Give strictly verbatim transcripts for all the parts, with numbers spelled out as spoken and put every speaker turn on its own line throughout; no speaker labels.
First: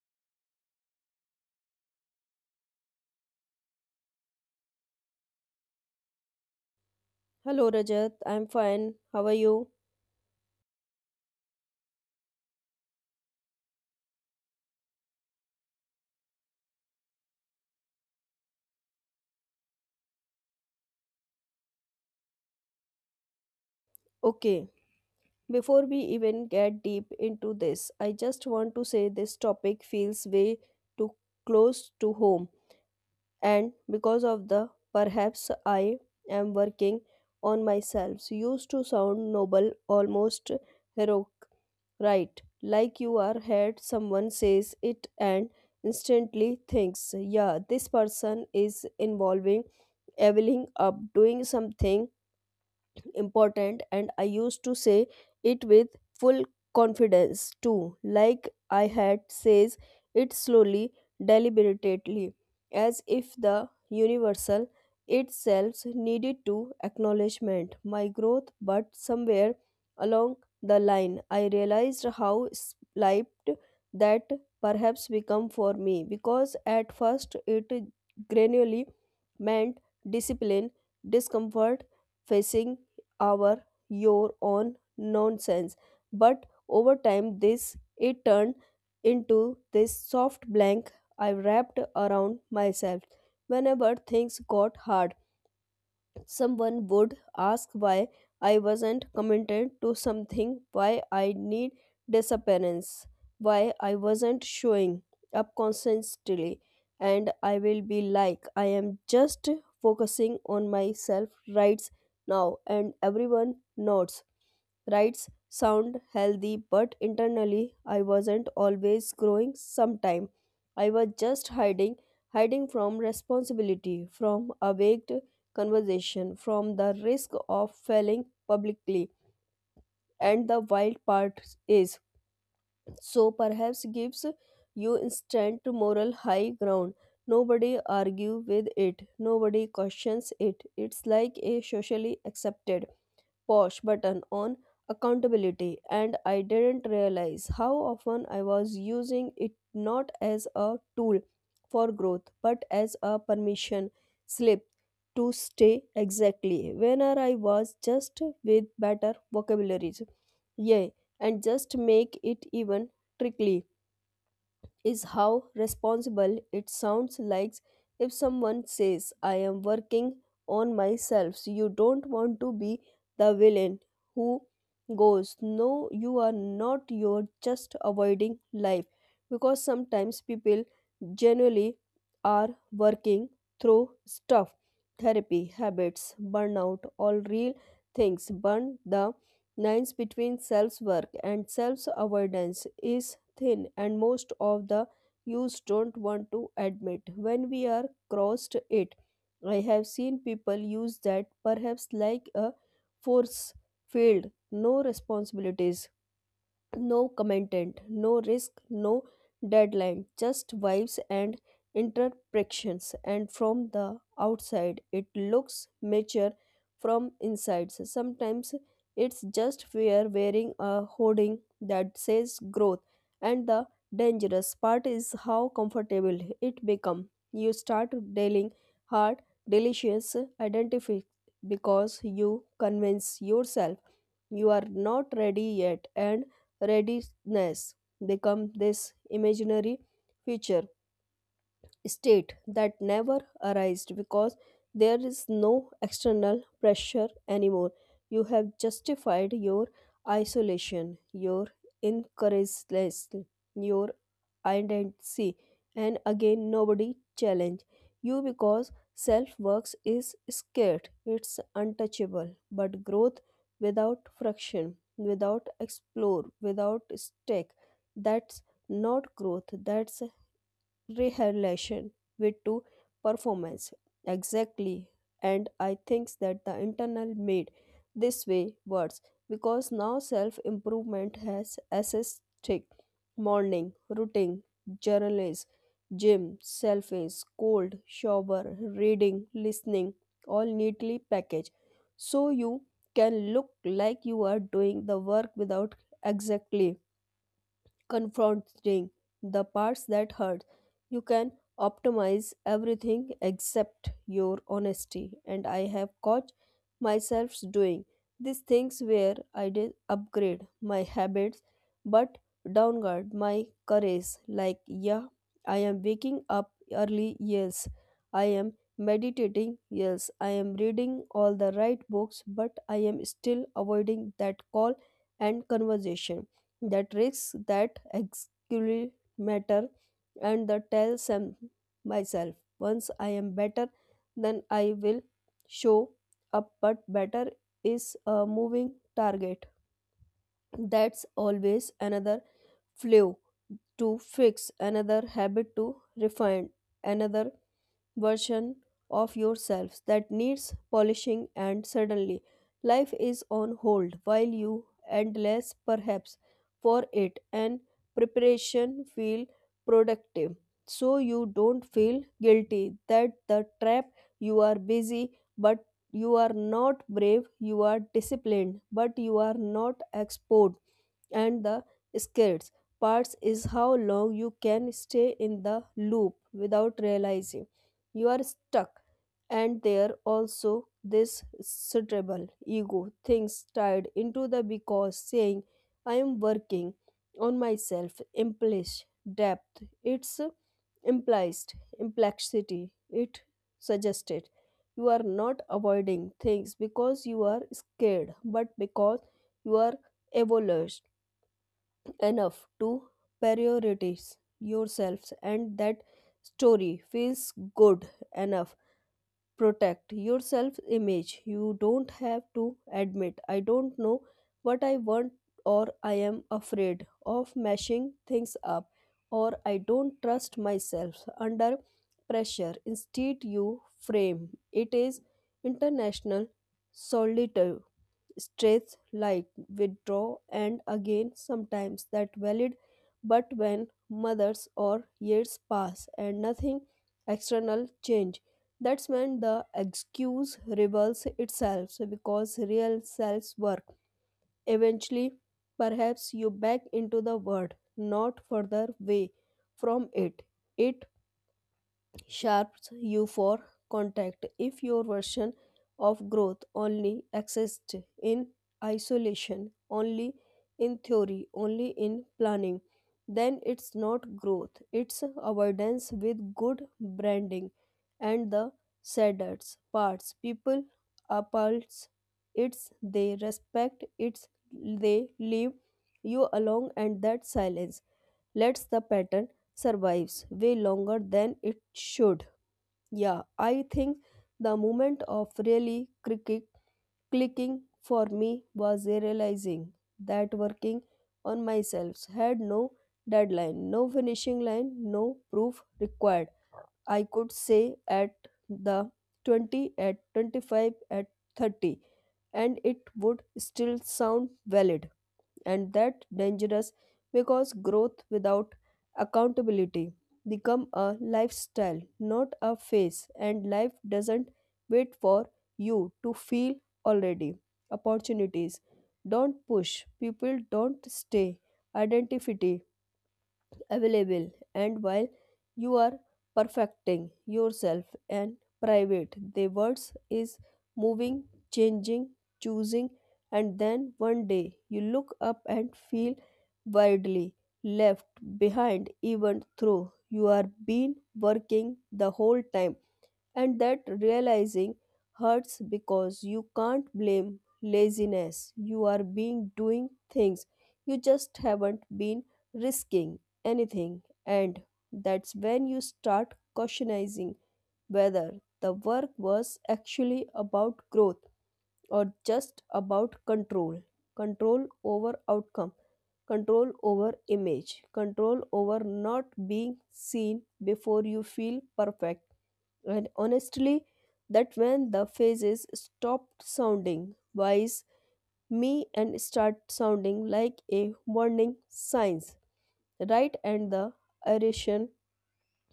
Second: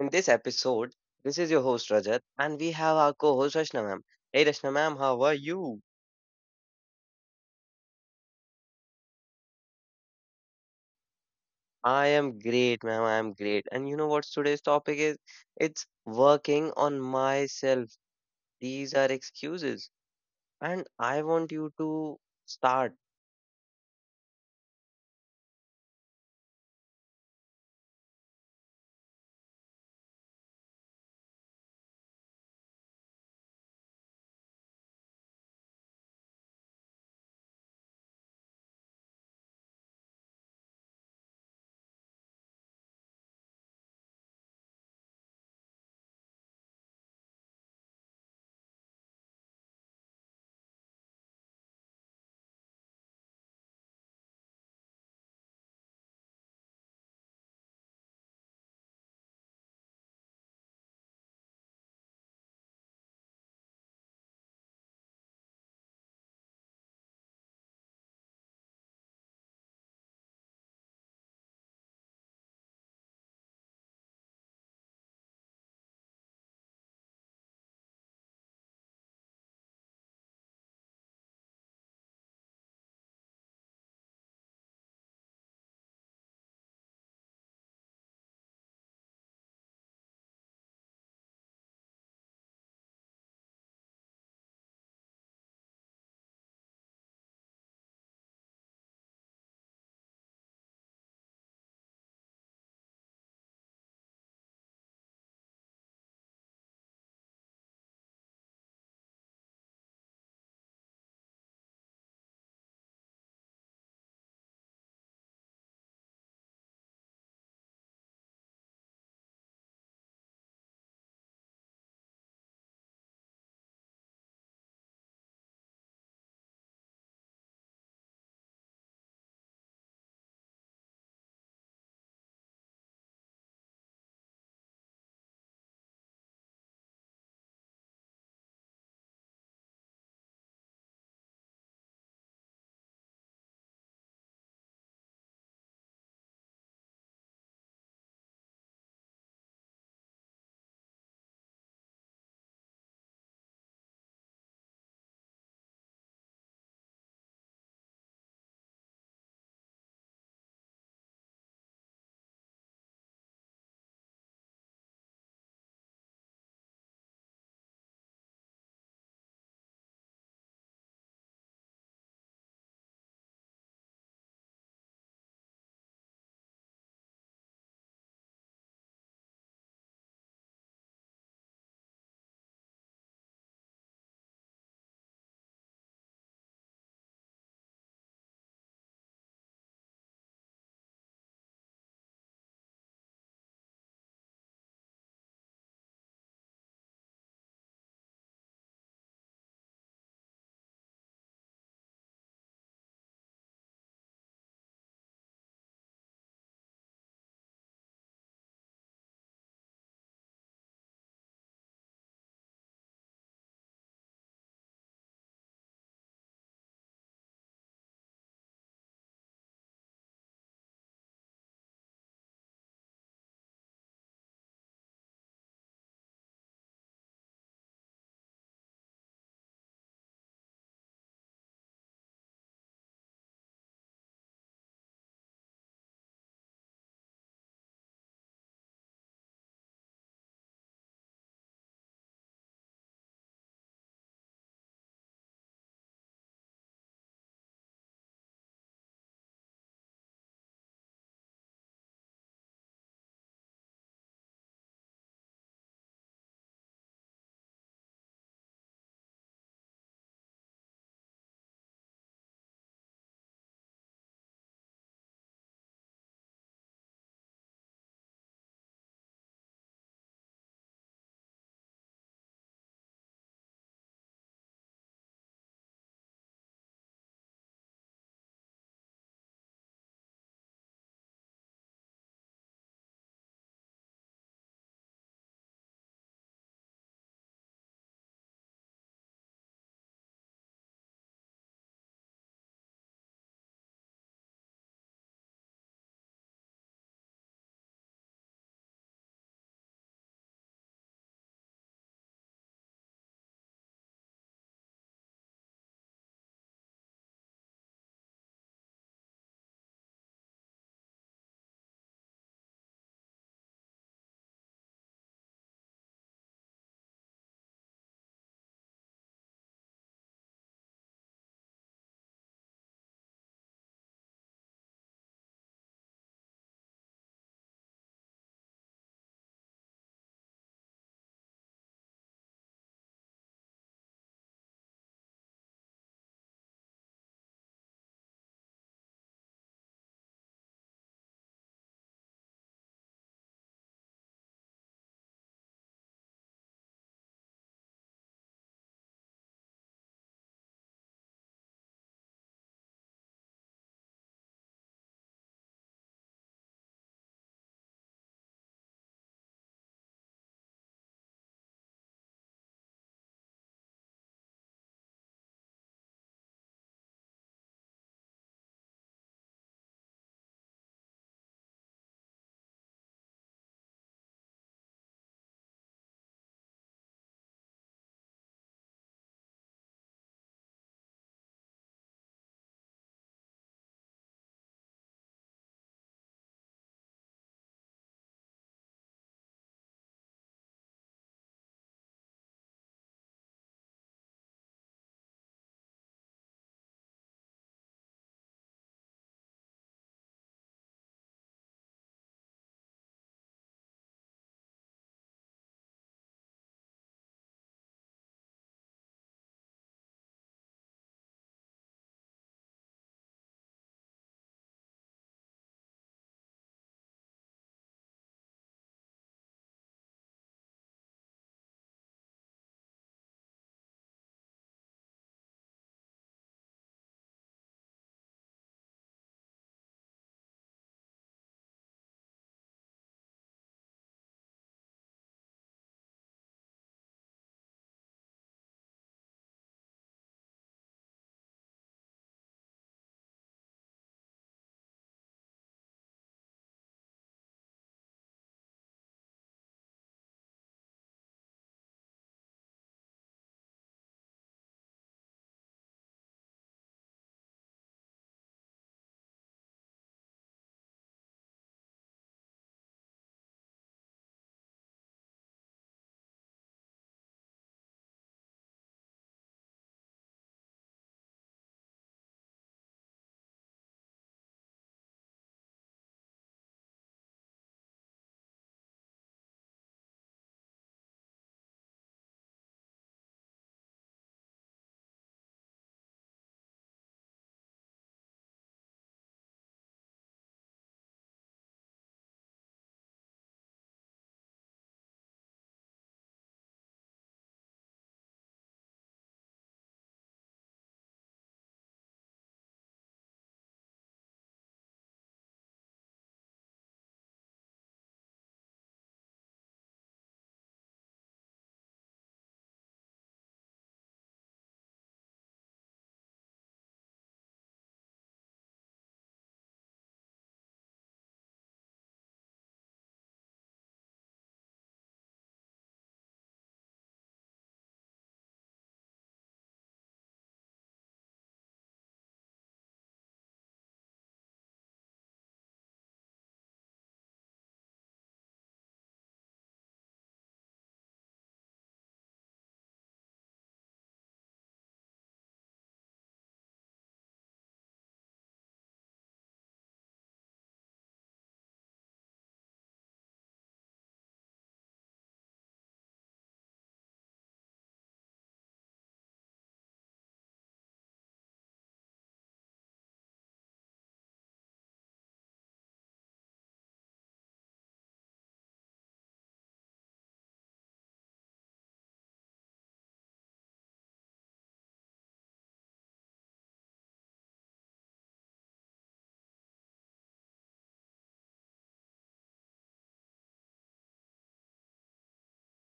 In this episode, this is your host Rajat, and we have our co host Rashna ma'am. Hey, Rashna ma'am, how are you?
Hello Rajat, I'm fine. How are you?
I am great, ma'am. I am great. And you know what today's topic is? It's working on myself. These are excuses. And I want you to start.
Okay, before we even get deep into this, I just want to say this topic feels way too close to home, and because of the perhaps I am working on myself used to sound noble, almost heroic, right? Like you are heard someone says it and instantly thinks, yeah, this person is involving, leveling up, doing something important. And I used to say it with full confidence too, like I had says it slowly, deliberately, as if the universal itself needed to acknowledgement my growth. But somewhere along the line I realized how slight that perhaps become for me, because at first it gradually meant discipline, discomfort, facing our your own nonsense. But over time, this it turned into this soft blank I wrapped around myself whenever things got hard. Someone would ask why I wasn't committed to something, why I need disappearance, why I wasn't showing up constantly, and I will be like, I am just focusing on myself right now, and everyone nods. Rights sound healthy, but internally I wasn't always growing sometime. I was just hiding, hiding from responsibility, from awake conversation, from the risk of failing publicly. And the wild part is, so perhaps gives you instant moral high ground. Nobody argue with it. Nobody questions it. It's like a socially accepted pause button on accountability, and I didn't realize how often I was using it, not as a tool for growth but as a permission slip to stay exactly where I was, just with better vocabularies. Yay, and just make it even tricky is how responsible it sounds. Like if someone says, I am working on myself, so you don't want to be the villain who goes, no, you are not, you're just avoiding life. Because sometimes people genuinely are working through stuff, therapy, habits, burnout, all real things. Burn the lines between self-work and self-avoidance is thin, and most of the youths don't want to admit when we are crossed it. I have seen people use that perhaps like a force field. No responsibilities, no commentant, no risk, no deadline, just vibes and interpretations. And from the outside, it looks mature. From inside, sometimes it's just we're wearing a hoarding that says growth. And the dangerous part is how comfortable it becomes. You start dealing hard, delicious identify, because you convince yourself you are not ready yet, and readiness become this imaginary future state that never arised, because there is no external pressure anymore. You have justified your isolation, your incoherence, your identity, and again nobody challenge you because self works is scared, it's untouchable. But growth without friction, without explore, without stake, that's not growth, that's relation with to performance exactly. And I think that the internal made this way worse, because now self improvement has assisted morning routine, journals, gym selfies, cold shower, reading, listening, all neatly packaged, so you can look like you are doing the work without exactly confronting the parts that hurt. You can optimize everything except your honesty. And I have caught myself doing these things where I did upgrade my habits but downgrade my courage. Like, yeah, I am waking up early, yes. I am meditating, yes. I am reading all the right books, but I am still avoiding that call and conversation, the tricks that actually matter. And the tell some myself, once I am better, then I will show up. But better is a moving target. That's always another flaw to fix, another habit to refine, another version of yourselves that needs polishing, and suddenly life is on hold while you endless perhaps for it, and preparation feel productive, so you don't feel guilty. That the trap. You are busy but you are not brave, you are disciplined but you are not expert. And the scared parts is how long you can stay in the loop without realizing you are stuck. And there also this suitable ego things tied into the, because saying I am working on myself implies depth, it's implies implexity, it suggested you are not avoiding things because you are scared but because you are evolved enough to prioritize yourself. And that story feels good enough, protect your self image. You don't have to admit I don't know what I want, or I am afraid of mashing things up, or I don't trust myself under pressure. Instead you frame it as international solitude, stress, like withdraw, and again sometimes that valid. But when months or years pass and nothing external change, that's when the excuse reveals itself. So because real selves work eventually perhaps you back into the world, not further away from it. It sharps you for contact. If your version of growth only exists in isolation, only in theory, only in planning, then it's not growth, it's avoidance with good branding. And the saddest parts, people appulse it's, they respect it's, they leave you alone, and that silence lets the pattern survives way longer than it should. Yeah, I think the moment of really cricket clicking for me was realizing that working on myself had no deadline, no finishing line, no proof required. I could say at the twenty, at twenty-five, at thirty, and it would still sound valid. And that dangerous, because growth without accountability become a lifestyle, not a phase. And life doesn't wait for you to feel already, opportunities don't push, people don't stay, identity available. And while you are perfecting yourself and private, the words is moving, changing, choosing, and then one day you look up and feel widely left behind, even though you are been working the whole time. And that realizing hurts because you can't blame laziness. You are being doing things. You just haven't been risking anything. And that's when you start questioning whether the work was actually about growth or just about control. Control over outcome, control over image, control over not being seen before you feel perfect. And honestly, that when the phases stopped sounding wise me and start sounding like a warning signs, right? And the irritation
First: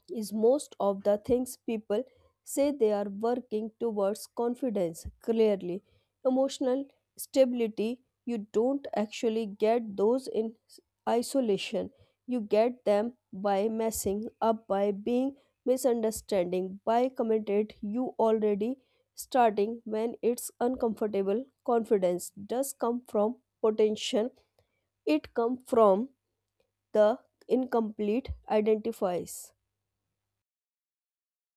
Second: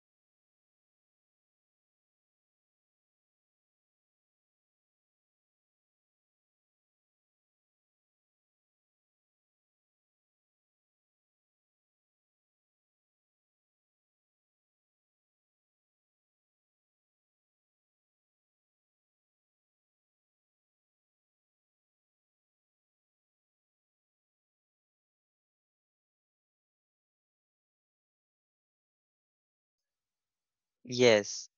is, most of the things people say they are working towards, confidence, clearly, emotional stability. You don't actually get those in s- isolation. You get them by messing up, by being misunderstanding, by committed you already starting when it's uncomfortable. Confidence does come from potential. It come from the incomplete identifies.
Yes.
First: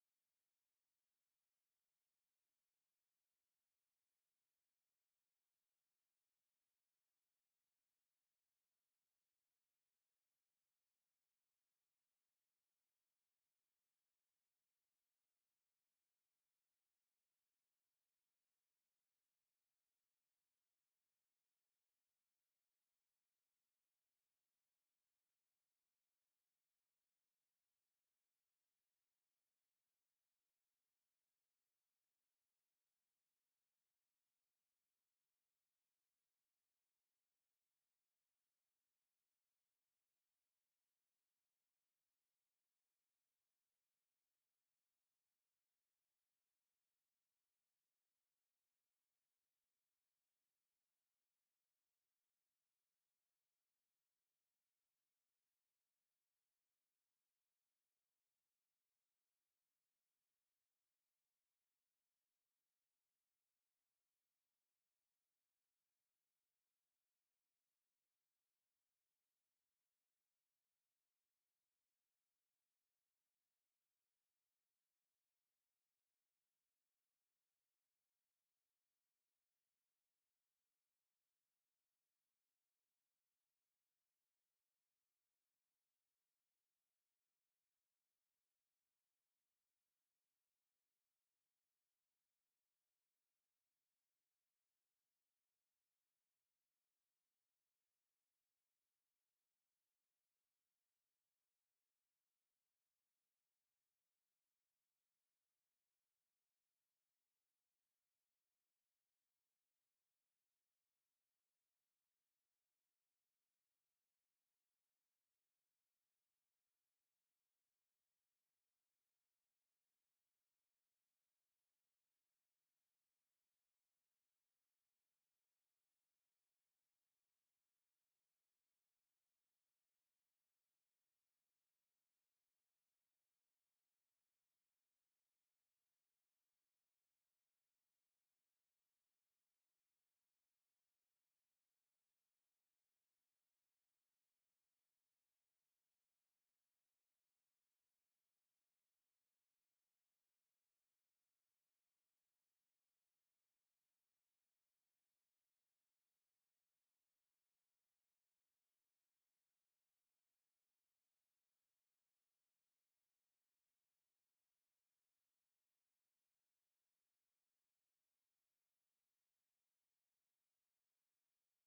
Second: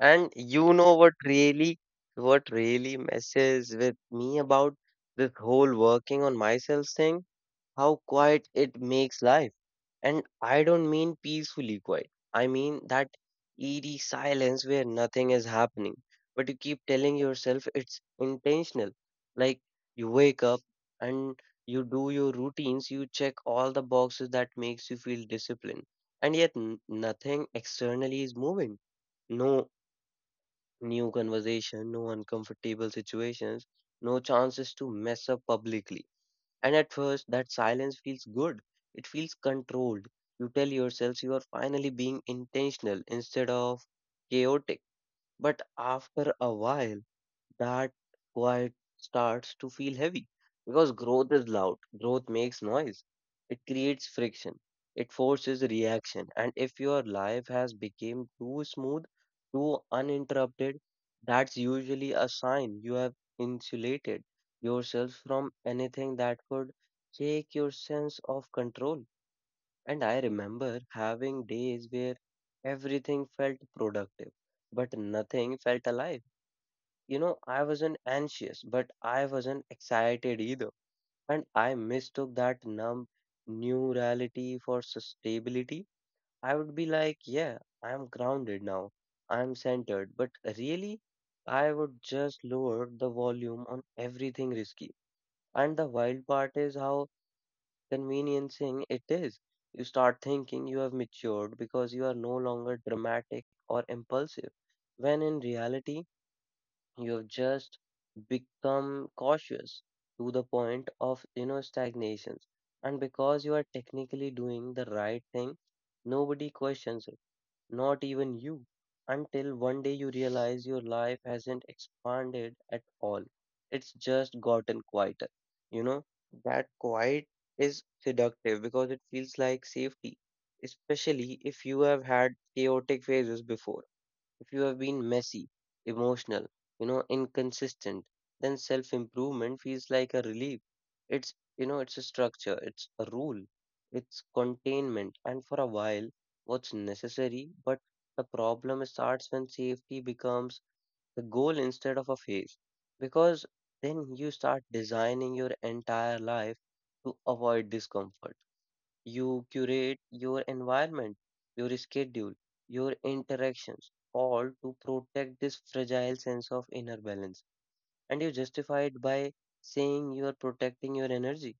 And you know what really, what really messes with me about this whole working on myself thing? How quiet it makes life. And I don't mean peacefully quiet. I mean that eerie silence where nothing is happening, but you keep telling yourself it's intentional. Like you wake up and you do your routines, you check all the boxes that makes you feel disciplined, and yet n- nothing externally is moving. No new conversation, no uncomfortable situations, no chances to mess up publicly. And at first, that silence feels good. It feels controlled. You tell yourselves you are finally being intentional instead of chaotic. But after a while, that quiet starts to feel heavy because growth is loud, growth makes noise, it creates friction, it forces reaction, and if your life has become too smooth, too uninterrupted, that's usually a sign you have insulated yourself from anything that could shake your sense of control. And I remember having days where everything felt productive, but nothing felt alive. You know, I wasn't anxious, but I wasn't excited either. And I mistook that numb new reality for stability. I would be like, yeah, I'm grounded now. I'm centered. But really, I would just lower the volume on everything risky. And the wild part is how conveniencing it is. You start thinking you have matured because you are no longer dramatic or impulsive when in reality you've just become cautious to the point of, you know, stagnations. And because you are technically doing the right thing, nobody questions it, not even you, until one day you realize your life hasn't expanded at all. It's just gotten quieter. You know, that quiet is seductive because it feels like safety, especially if you have had chaotic phases before. If you have been messy, emotional, you know, inconsistent, then self improvement feels like a relief. It's, you know, it's a structure, it's a rule, it's containment. And for a while, what's necessary, but the problem starts when safety becomes the goal instead of a phase. Because then you start designing your entire life to avoid discomfort. You curate your environment, your schedule, your interactions, all to protect this fragile sense of inner balance. And you justify it by saying you are protecting your energy,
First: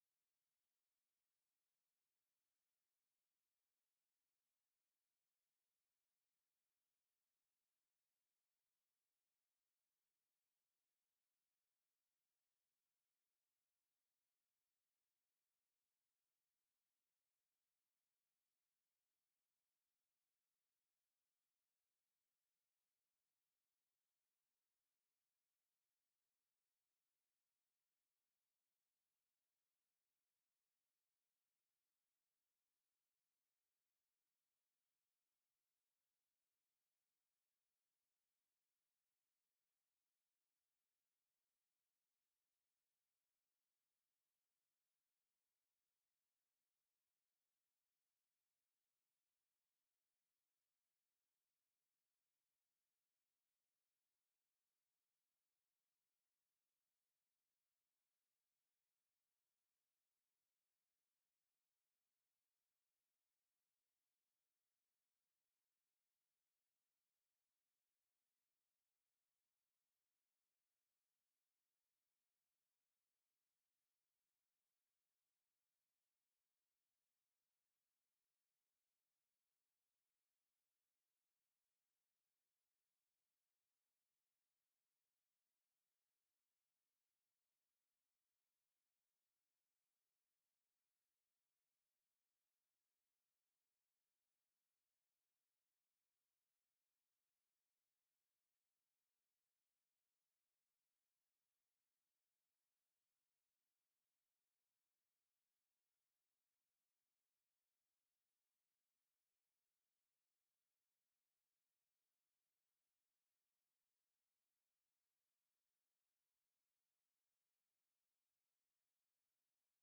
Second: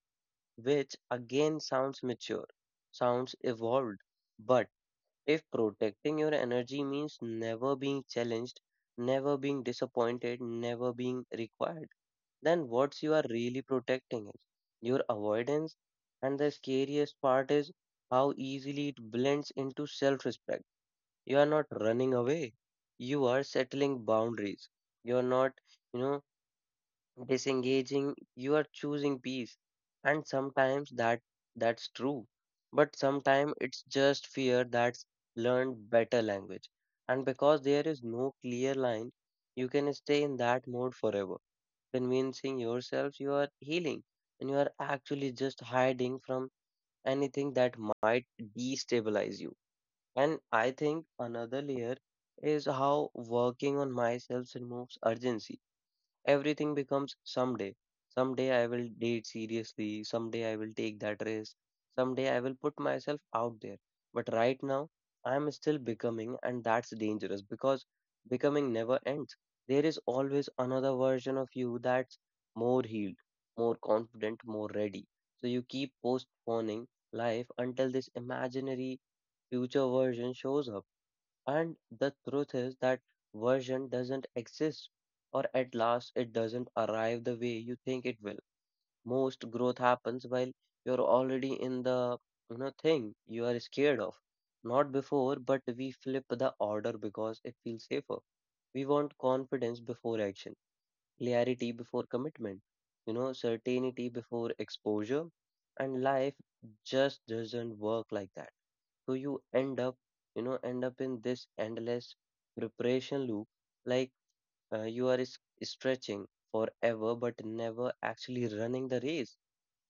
which again sounds mature, sounds evolved. But if protecting your energy means never being challenged, never being disappointed, never being required, then what's you are really protecting is your avoidance. And the scariest part is how easily it blends into self-respect. You are not running away, you are settling boundaries, you are not, you know, disengaging, you are choosing peace. And sometimes that that's true, but sometimes it's just fear that's learned better language. And because there is no clear line, you can stay in that mode forever convincing yourself you are healing, and you are actually just hiding from anything that might destabilize you. And I think another layer is how working on myself removes urgency. Everything becomes someday. Someday I will date seriously. Someday I will take that risk. Someday I will put myself out there. But right now, I am still becoming, and that's dangerous because becoming never ends. There is always another version of you that's more healed, more confident, more ready. So you keep postponing life until this imaginary future version shows up. And the truth is that version doesn't exist, or at last it doesn't arrive the way you think it will. Most growth happens while you're already in the, you know, thing you are scared of. Not before, but we flip the order because it feels safer. We want confidence before action, clarity before commitment, you know, certainty before exposure, and life just doesn't work like that. So you end up you know end up in this endless preparation loop, like, uh, you are s- stretching forever but never actually running the race.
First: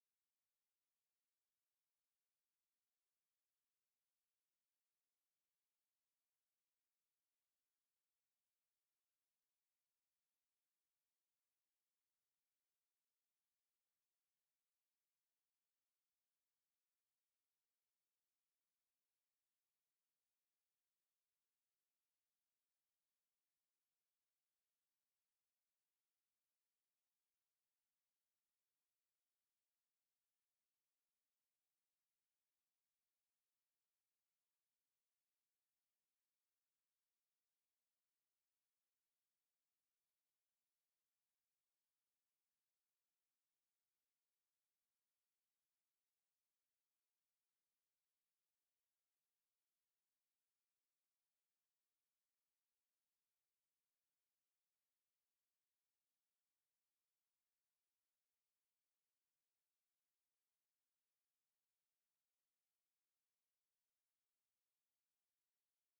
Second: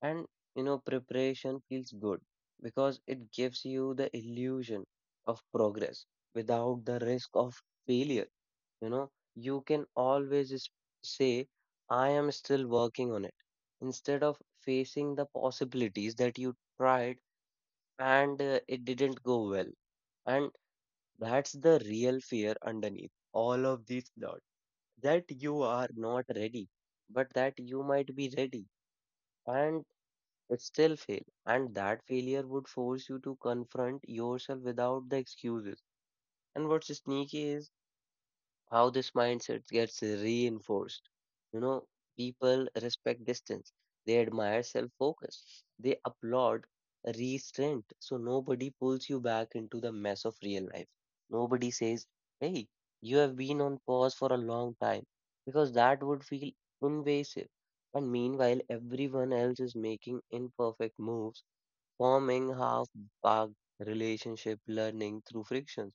And, you know, preparation feels good because it gives you the illusion of progress without the risk of failure. You know, you can always s- say I am still working on it instead of facing the possibilities that you tried and, uh, it didn't go well. And that's the real fear underneath all of these thoughts, that you are not ready, but that you might be ready and still fail. And that failure would force you to confront yourself without the excuses. And what's sneaky is how this mindset gets reinforced. You know, people respect distance, they admire self focus, they applaud restraint. So nobody pulls you back into the mess of real life. Nobody says, hey, you have been on pause for a long time, because that would feel invasive. And meanwhile, everyone else is making imperfect moves, forming half baked relationship learning through frictions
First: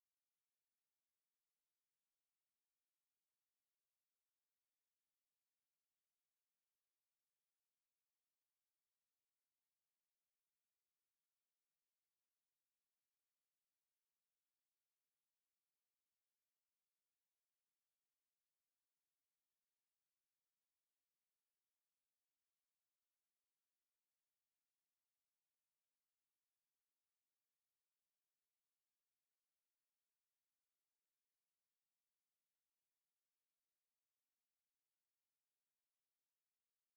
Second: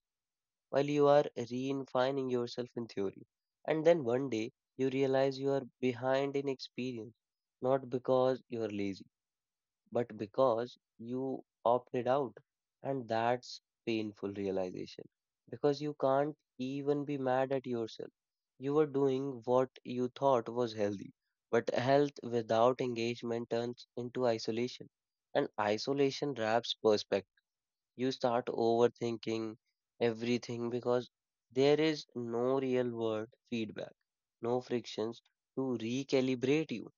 while you are redefining yourself in theory. And then one day you realize you are behind in experience, not because you are lazy, but because you opted out. And that's painful realization because you can't even be mad at yourself. You were doing what you thought was healthy, but health without engagement turns into isolation, and isolation wraps perspective. You start overthinking everything because there is no real world feedback, no frictions to recalibrate you.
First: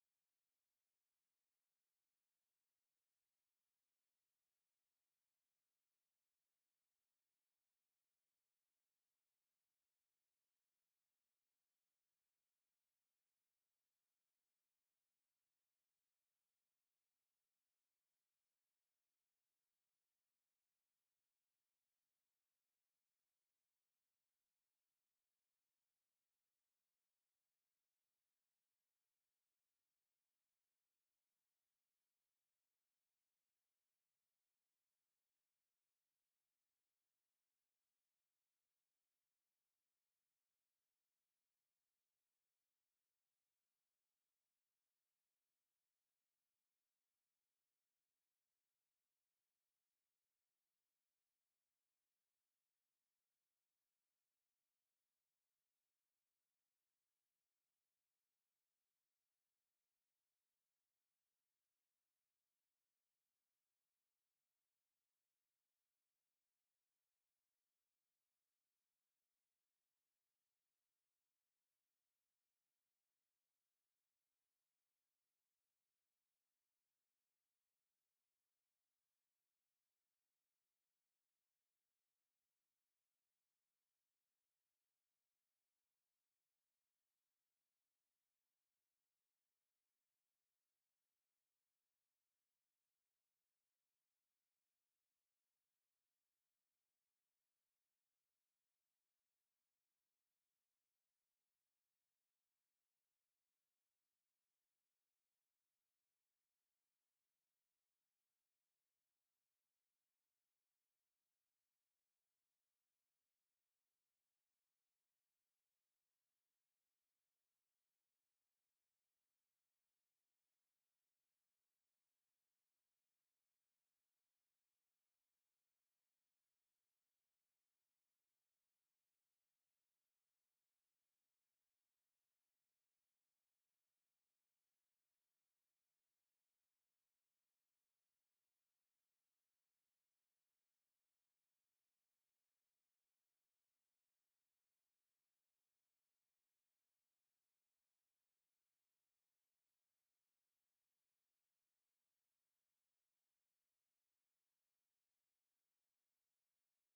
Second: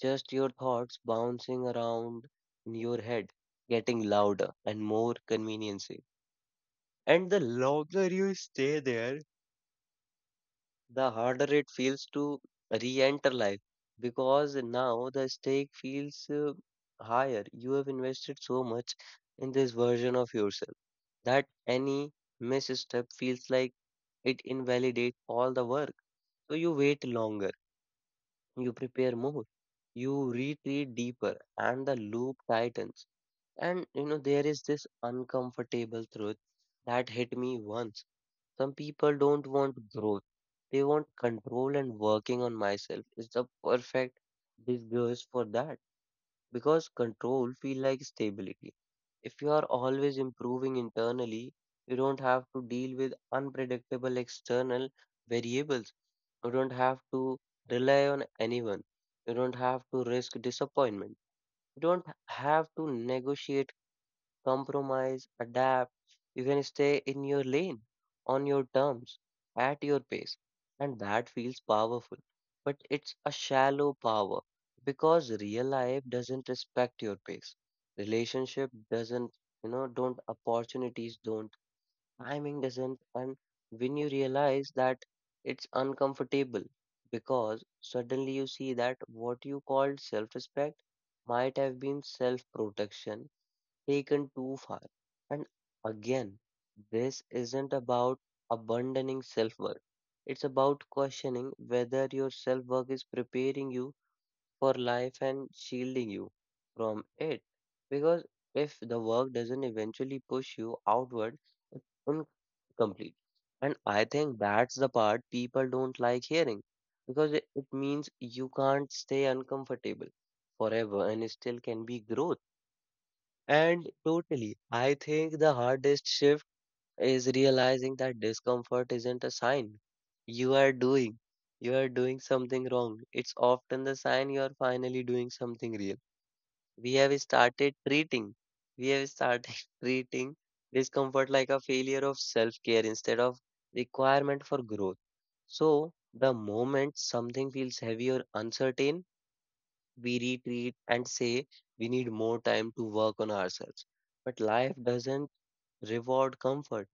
Just your thoughts bouncing around in your head, getting louder and more conveniencing. And the longer you stay there, the harder it feels to re-enter life because now the stake feels, uh, higher. You have invested so much in this version of yourself that any misstep feels like it invalidates all the work. So you wait longer, you prepare more, you retreat deeper, and the loop tightens. And you know, there is this uncomfortable truth that hit me once. Some people don't want growth. They want control and working on myself is the perfect disguise for that. Because control feel like stability. If you are always improving internally, you don't have to deal with unpredictable external variables. You don't have to rely on anyone. You don't have to risk disappointment. You don't have to negotiate compromise, adapt. You can stay in your lane, on your terms, at your pace. And that feels powerful. But it's a shallow power because real life doesn't respect your pace. Relationship doesn't, you know, don't, opportunities don't, timing doesn't. And when you realize that, it's uncomfortable because suddenly you see that what you called self respect might have been self protection taken too far. And again, this isn't about abandoning self worth, it's about questioning whether your self worth is preparing you for life and shielding you from it. Because if the work doesn't eventually push you outward, it's incomplete. And I think that's the part people don't like hearing because it it means you can't stay uncomfortable forever and still can be growth. And totally, I think the hardest shift is realizing that discomfort isn't a sign you are doing. You are doing something wrong. It's often the sign you are finally doing something real. We have started treating, we have started treating discomfort like a failure of self-care instead of requirement for growth. So the moment something feels heavy or uncertain, we retreat and say we need more time to work on ourselves. But life doesn't reward comfort,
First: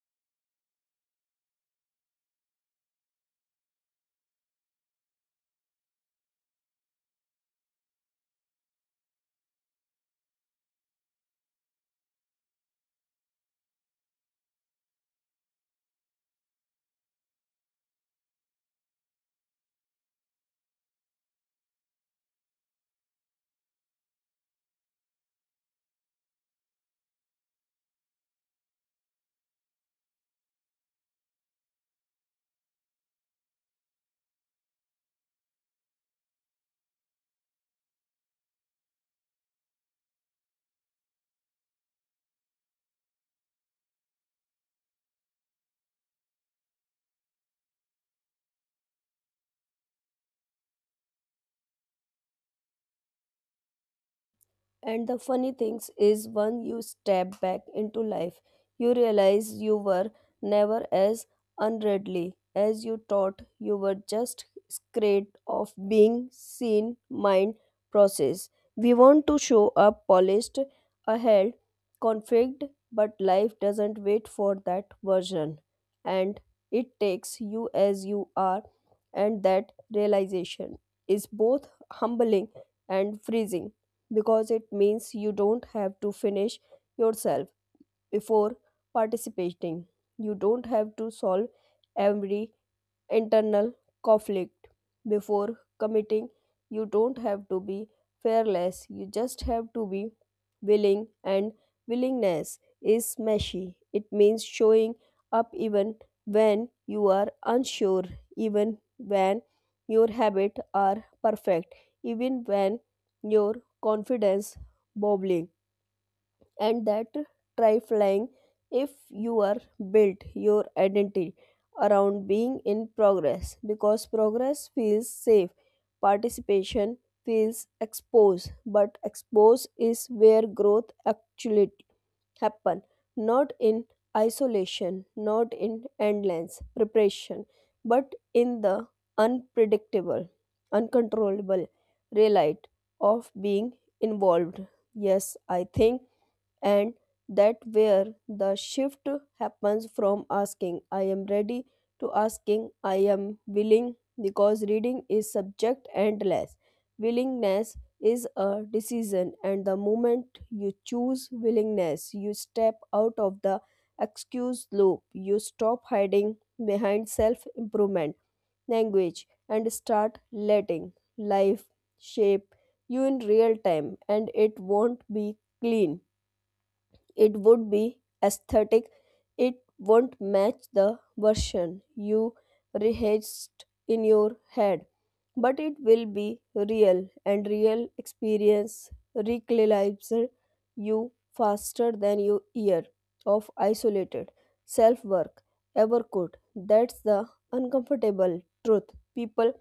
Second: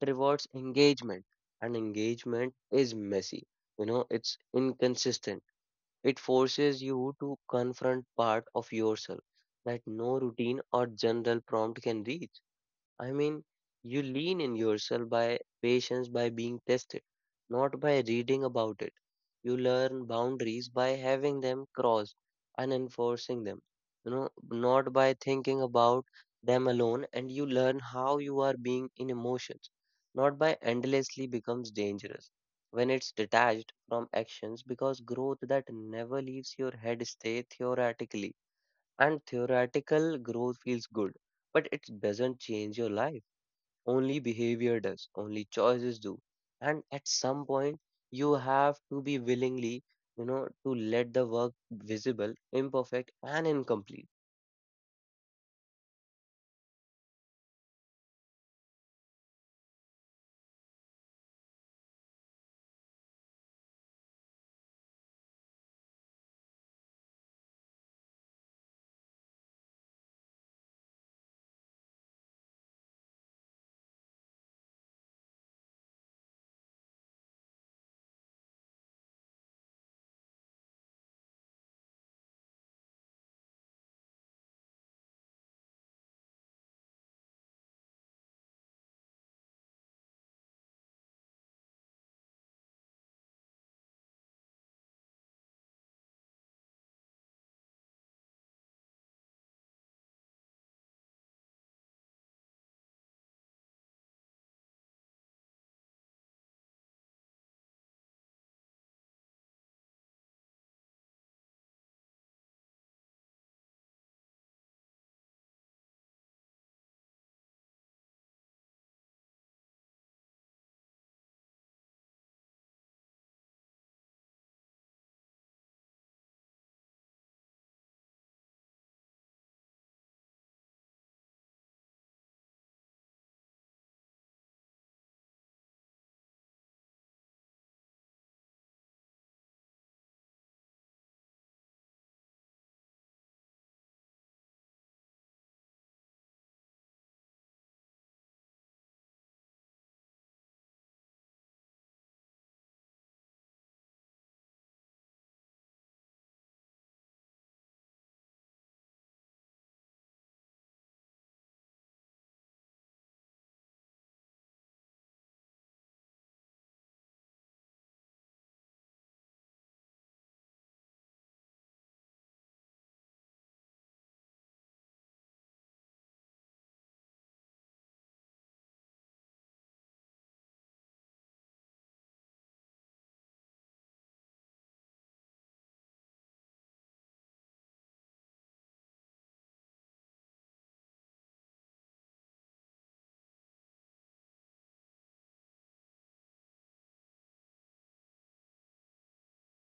it rewards engagement. And engagement is messy, you know, it's inconsistent. It forces you to confront part of yourself that no routine or general prompt can reach. I mean, you lean in yourself by patience by being tested, not by reading about it. You learn boundaries by having them crossed and enforcing them, you know, not by thinking about them alone. And you learn how you are being in emotions, not by endlessly becomes dangerous when it's detached from actions because growth that never leaves your head stay theoretically and theoretical growth feels good but it doesn't change your life. Only behavior does, only choices do. And at some point, you have to be willingly, you know, to let the work visible, imperfect, and incomplete.
And the funny things is, when you step back into life, you realize you were never as unreadly as you thought. You were just scared of being seen, mind, process. We want to show up polished, ahead, configured, but life doesn't wait for that version. And it takes you as you are, and that realization is both humbling and freezing, because it means you don't have to finish yourself before participating. You don't have to solve every internal conflict before committing. You don't have to be fearless. You just have to be willing, and willingness is meshy. It means showing up even when you are unsure, even when your habits are perfect, even when your confidence bobbling. And that try flying if you are built your identity around being in progress, because progress feels safe, participation feels exposed. But exposed is where growth actually happen, not in isolation, not in endless preparation, but in the unpredictable, uncontrollable real light of being involved. Yes, I think, and that where the shift happens, from asking I am ready to asking I am willing, because reading is subject endless. Willingness is a decision, and the moment you choose willingness, you step out of the excuse loop, you stop hiding behind self improvement language and start letting life shape you in real time. And it won't be clean, it would be aesthetic, it won't match the version you rehearsed in your head, but it will be real, and real experience recalibrates you faster than your year of isolated self work ever could. That's the uncomfortable truth people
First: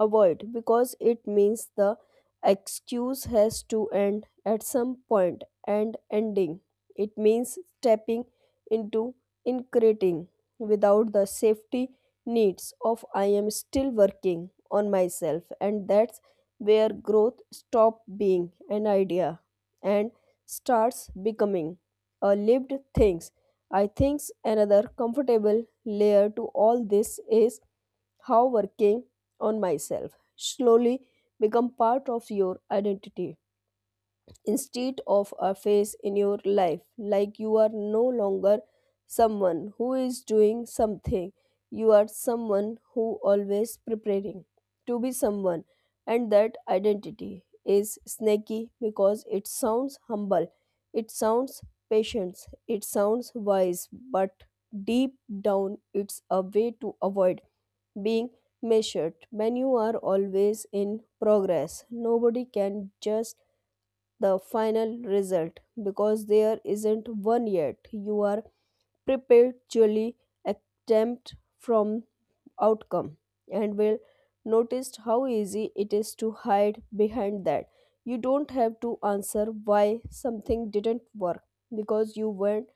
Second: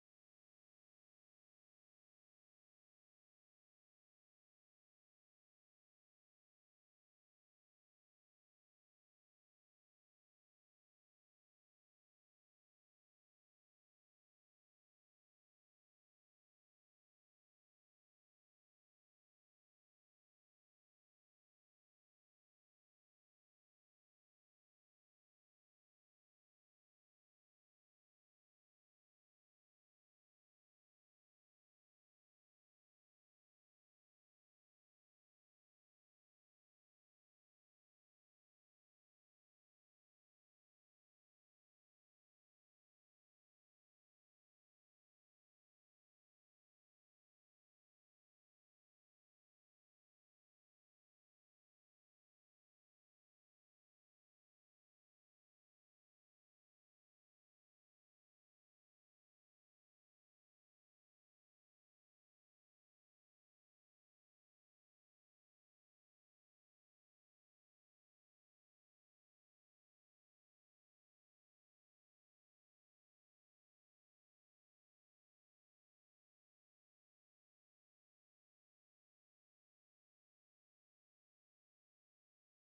avoid, because it means the excuse has to end at some point, and ending it means stepping into increasing without the safety needs of I am still working on myself. And that's where growth stops being an idea and starts becoming a lived things. I think another comfortable layer to all this is how working on myself slowly become part of your identity instead of a phase in your life. Like, you are no longer someone who is doing something, you are someone who always preparing to be someone, and that identity is snaky because it sounds humble, it sounds patient, it sounds wise, but deep down it's a way to avoid being measured. When you are always in progress, nobody can just the final result because there isn't one yet. You are perpetually exempt from outcome, and will notice how easy it is to hide behind that. You don't have to answer why something didn't work because you weren't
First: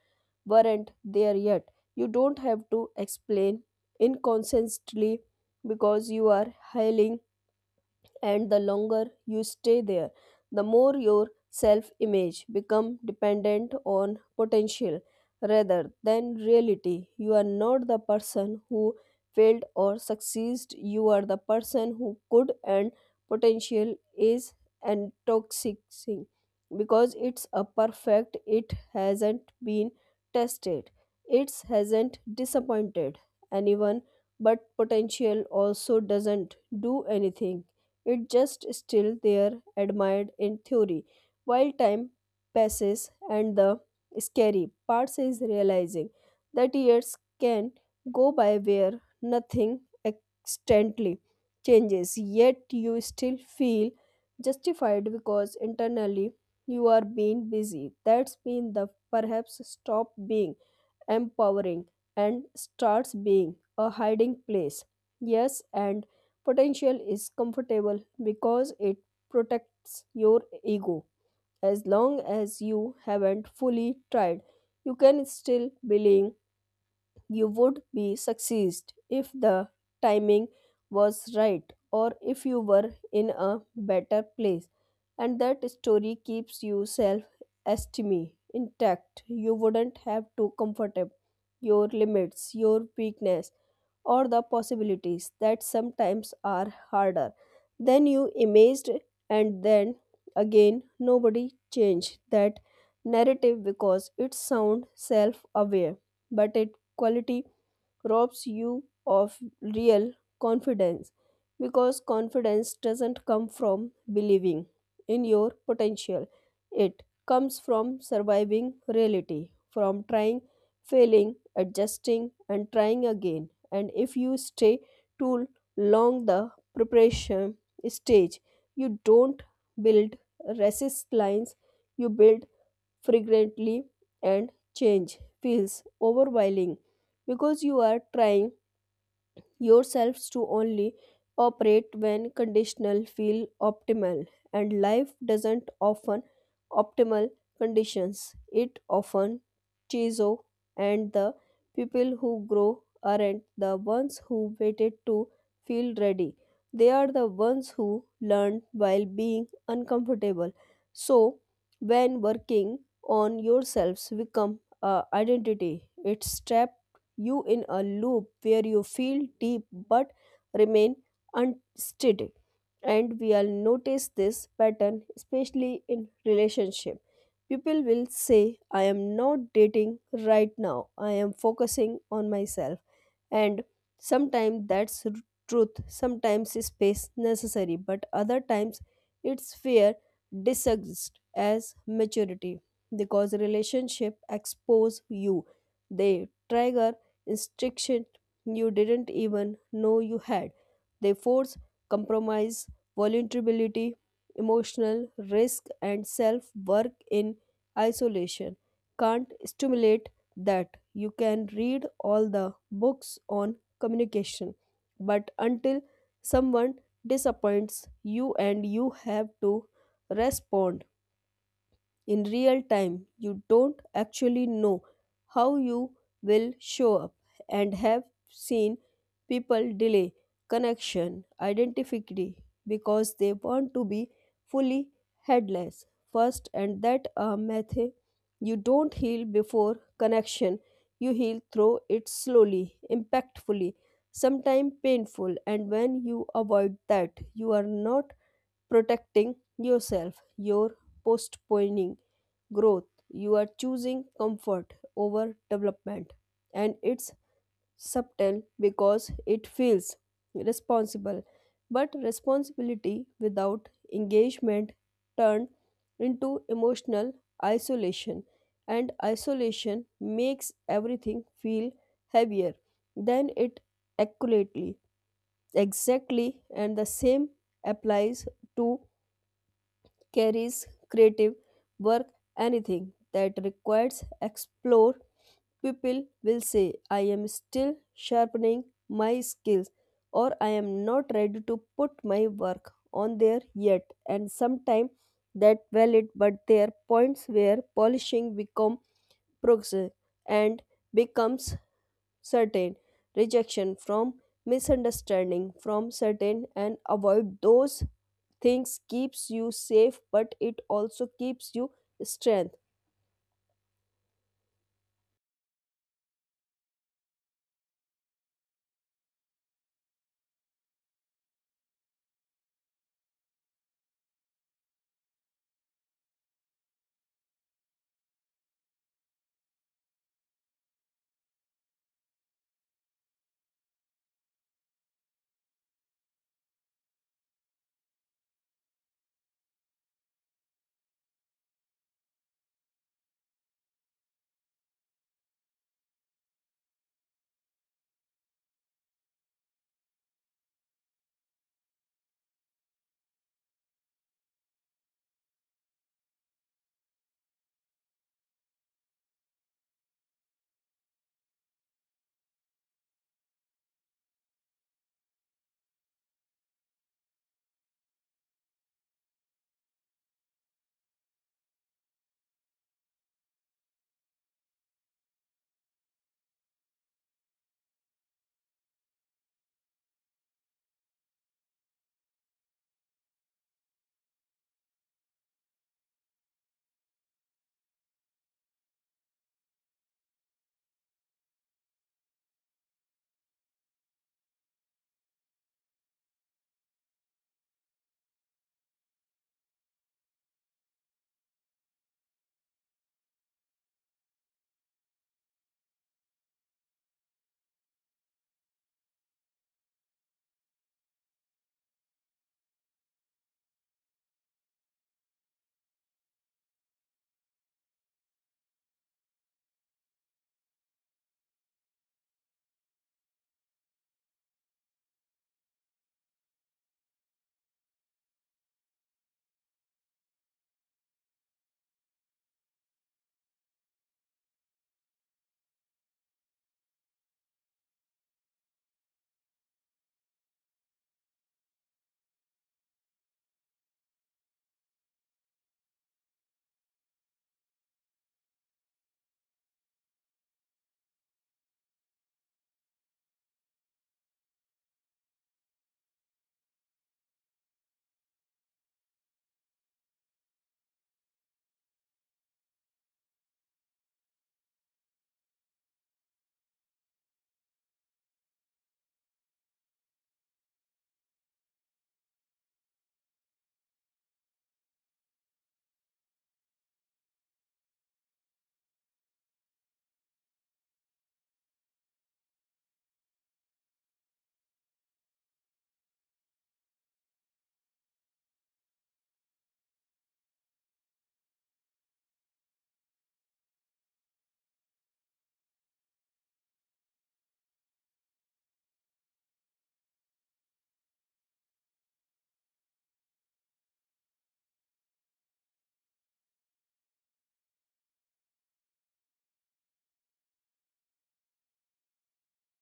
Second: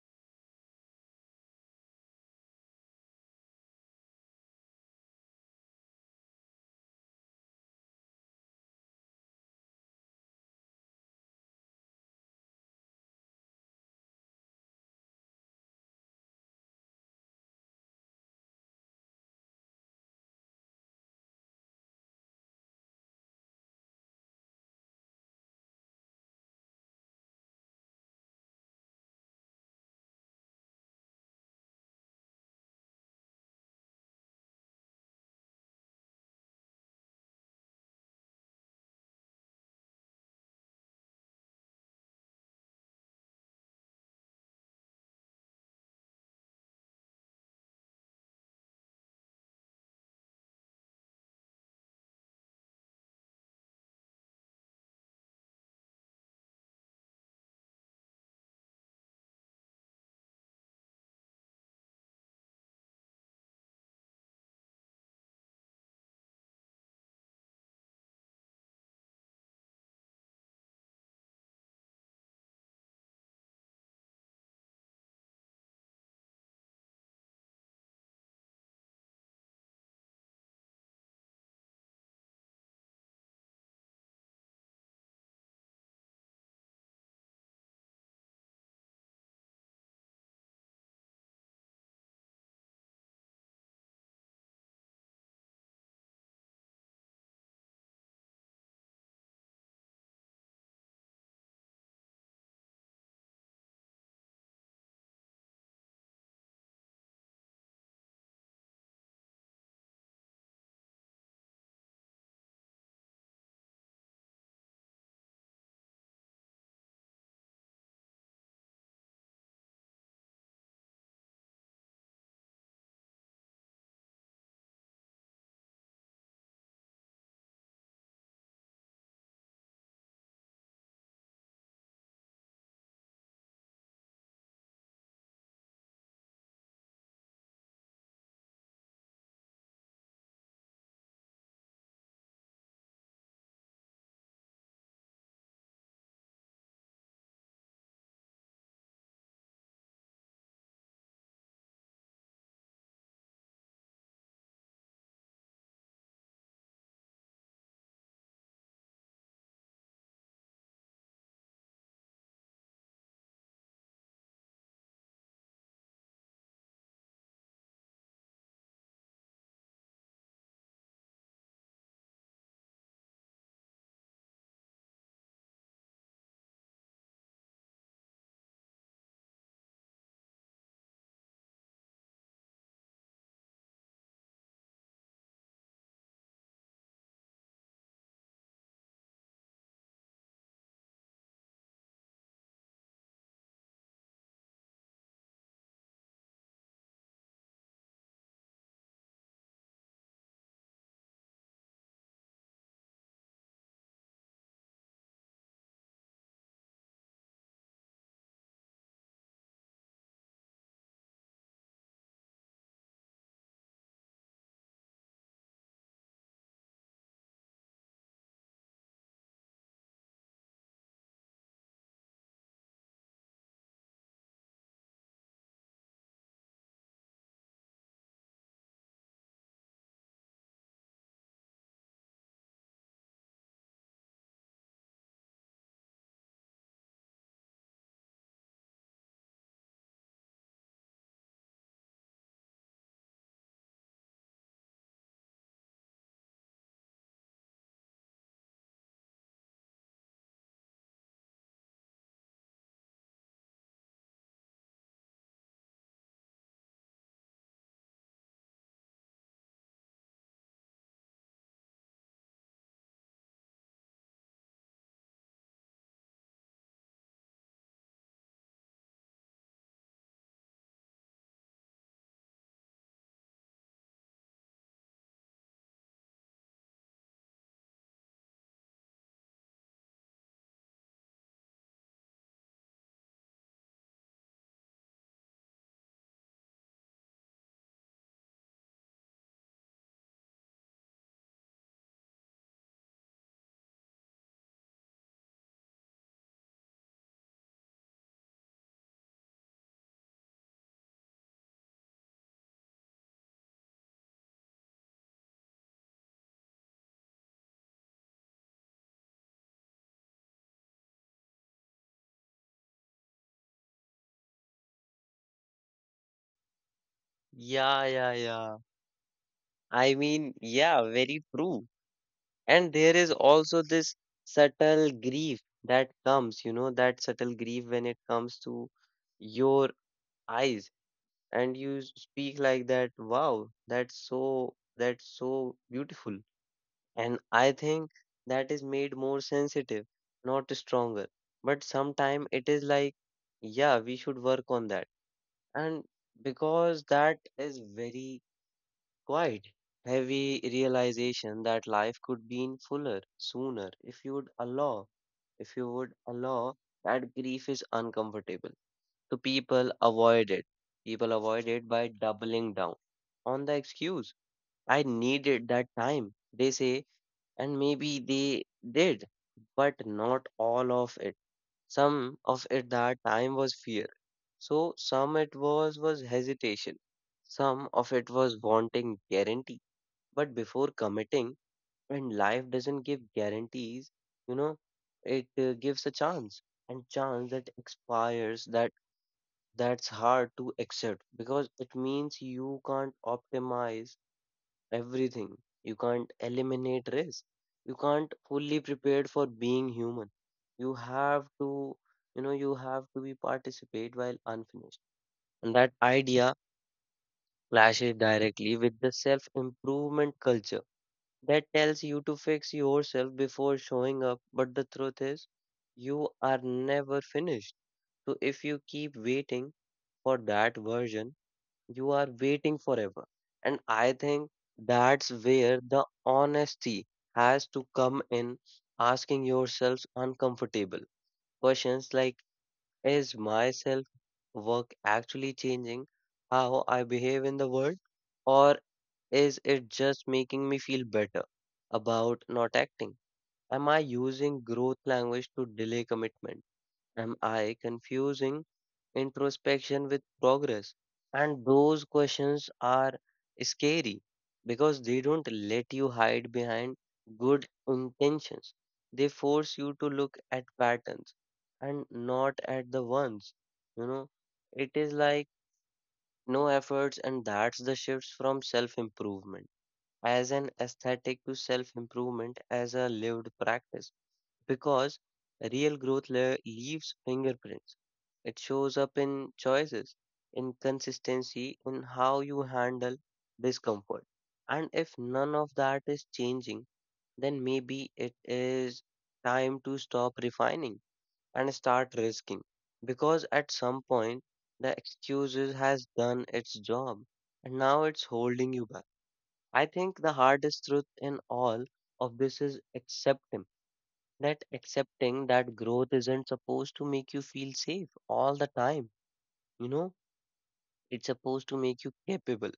weren't there yet. You don't have to explain inconsistently because you are hailing, and the longer you stay there, the more your self image become dependent on potential rather than reality. You are not the person who failed or succeeded, you are the person who could, and potential is intoxicating because it's a perfect, it hasn't been tested, it hasn't disappointed anyone. But potential also doesn't do anything, it just still there, admired in theory. While time passes and the scary part is realizing that years can go by where nothing extently changes, yet you still feel justified because internally you are being busy. That's been the perhaps stop being empowering, and starts being a hiding place. Yes, and potential is comfortable because it protects your ego. As long as you haven't fully tried, you can still believe you would be succeed if the timing was right or if you were in a better place, and that story keeps you self esteem intact. You wouldn't have to comfort up your limits, your weakness, or the possibilities that sometimes are harder than you imagined. And then again, nobody changed that narrative because it sounds self-aware, but it quality robs you of real confidence, because confidence doesn't come from believing in your potential. It comes from surviving reality, from trying, failing, adjusting, and trying again. And if you stay too long, the preparation stage, you don't build resist lines, you build frequently, and change feels overwhelming because you are trying yourselves to only operate when conditional feel optimal, and life doesn't often optimal conditions, it often chizo. And the people who grow aren't the ones who waited to feel ready, they are the ones who learned while being uncomfortable. So when working on yourselves become a identity, it's step you in a loop where you feel deep but remain unsteady. And we all notice this pattern, especially in relationship. People will say, I am not dating right now, I am focusing on myself, and sometimes that's r- truth, sometimes space necessary, but other times it's fear disguised as maturity, because relationship expose you, they trigger instruction you didn't even know you had, they force compromise, vulnerability, emotional risk, and self work in isolation can't stimulate that. You can read all the books on communication, but until someone disappoints you and you have to respond, in real time, you don't actually know how you will show up. And have seen people delay connection identity because they want to be fully headless first, and that a method. You don't heal before connection, you heal through it, slowly, impactfully, sometimes painful. And when you avoid that, you are not protecting yourself, your postponing growth. You are choosing comfort over development. And it's subtle because it feels responsible. But responsibility without engagement turned into emotional isolation. And isolation makes everything feel heavier than it accurately. Exactly, and the same applies to carries creative work, anything that requires explore. People will say, I am still sharpening my skills, or I am not ready to put my work on there yet, and sometimes that valid, but there are points where polishing become progress, and becomes certain, rejection from misunderstanding from certain, and avoid those things keeps you safe, but it also keeps you strength.
Yeah, yeah, yeah. I mean, yeah, very true. And there is also this subtle grief that comes, you know, that subtle grief when it comes to your eyes and you s- speak like that, wow, that's so that's so beautiful. And I think that is made more sensitive, not stronger. But sometimes it is like, yeah, we should work on that. And because that is very quiet, heavy realization that life could be in fuller sooner if you would allow, if you would allow that grief is uncomfortable. So people avoid it. People avoid it by doubling down on the excuse. I needed that time. They say, and maybe they did, but not all of it. Some of it, that time was fear. So some it was was hesitation. Some of it was wanting guarantee. But before committing, when life doesn't give guarantees, you know, it uh, gives a chance, and chance that expires, that that's hard to accept because it means you can't optimize everything. You can't eliminate risk. You can't fully prepared for being human. You have to, you know, you have to be participate while unfinished. And that idea clashes directly with the self-improvement culture that tells you to fix yourself before showing up. But the truth is, you are never finished. So if you keep waiting for that version, you are waiting forever. And I think that's where the honesty has to come in, asking yourselves uncomfortable questions like, is my self work actually changing how I behave in the world? Or is it just making me feel better about not acting? Am I using growth language to delay commitment? Am I confusing introspection with progress? And those questions are scary because they don't let you hide behind good intentions. They force you to look at patterns and not at the ones. You know, it is like no efforts, and that's the shifts from self improvement as an aesthetic to self improvement as a lived practice, because real growth le- leaves fingerprints. It shows up in choices, in consistency, in how you handle discomfort. And if none of that is changing, then maybe it is time to stop refining and start risking. Because at some point, the excuses has done its job and now it's holding you back. I think the hardest truth in all of this is acceptance, that accepting that growth isn't supposed to make you feel safe all the time. you know it's supposed to make you capable,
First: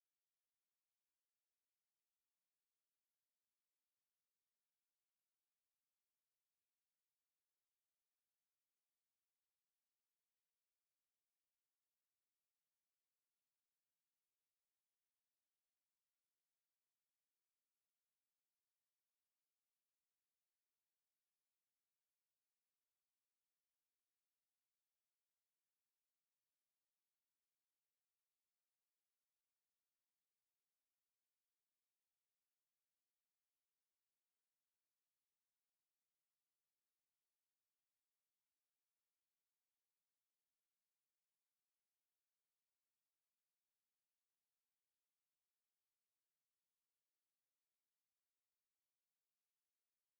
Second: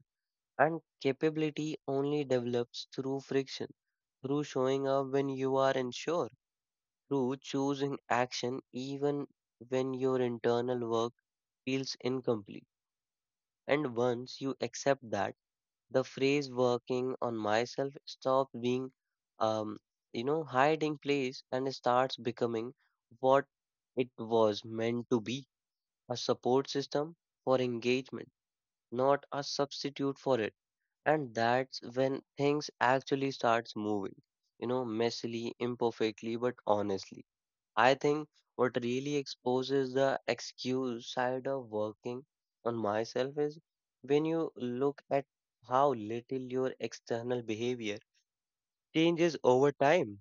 and capability only develops through friction, through showing up when you are unsure, through choosing action even when your internal work feels incomplete. And once you accept that, the phrase working on myself stops being um you know hiding place and starts becoming what it was meant to be, a support system for engagement, not a substitute for it. And that's when things actually starts moving, you know messily, imperfectly, but honestly. I think what really exposes the excuse side of working on myself is when you look at how little your external behavior changes over time.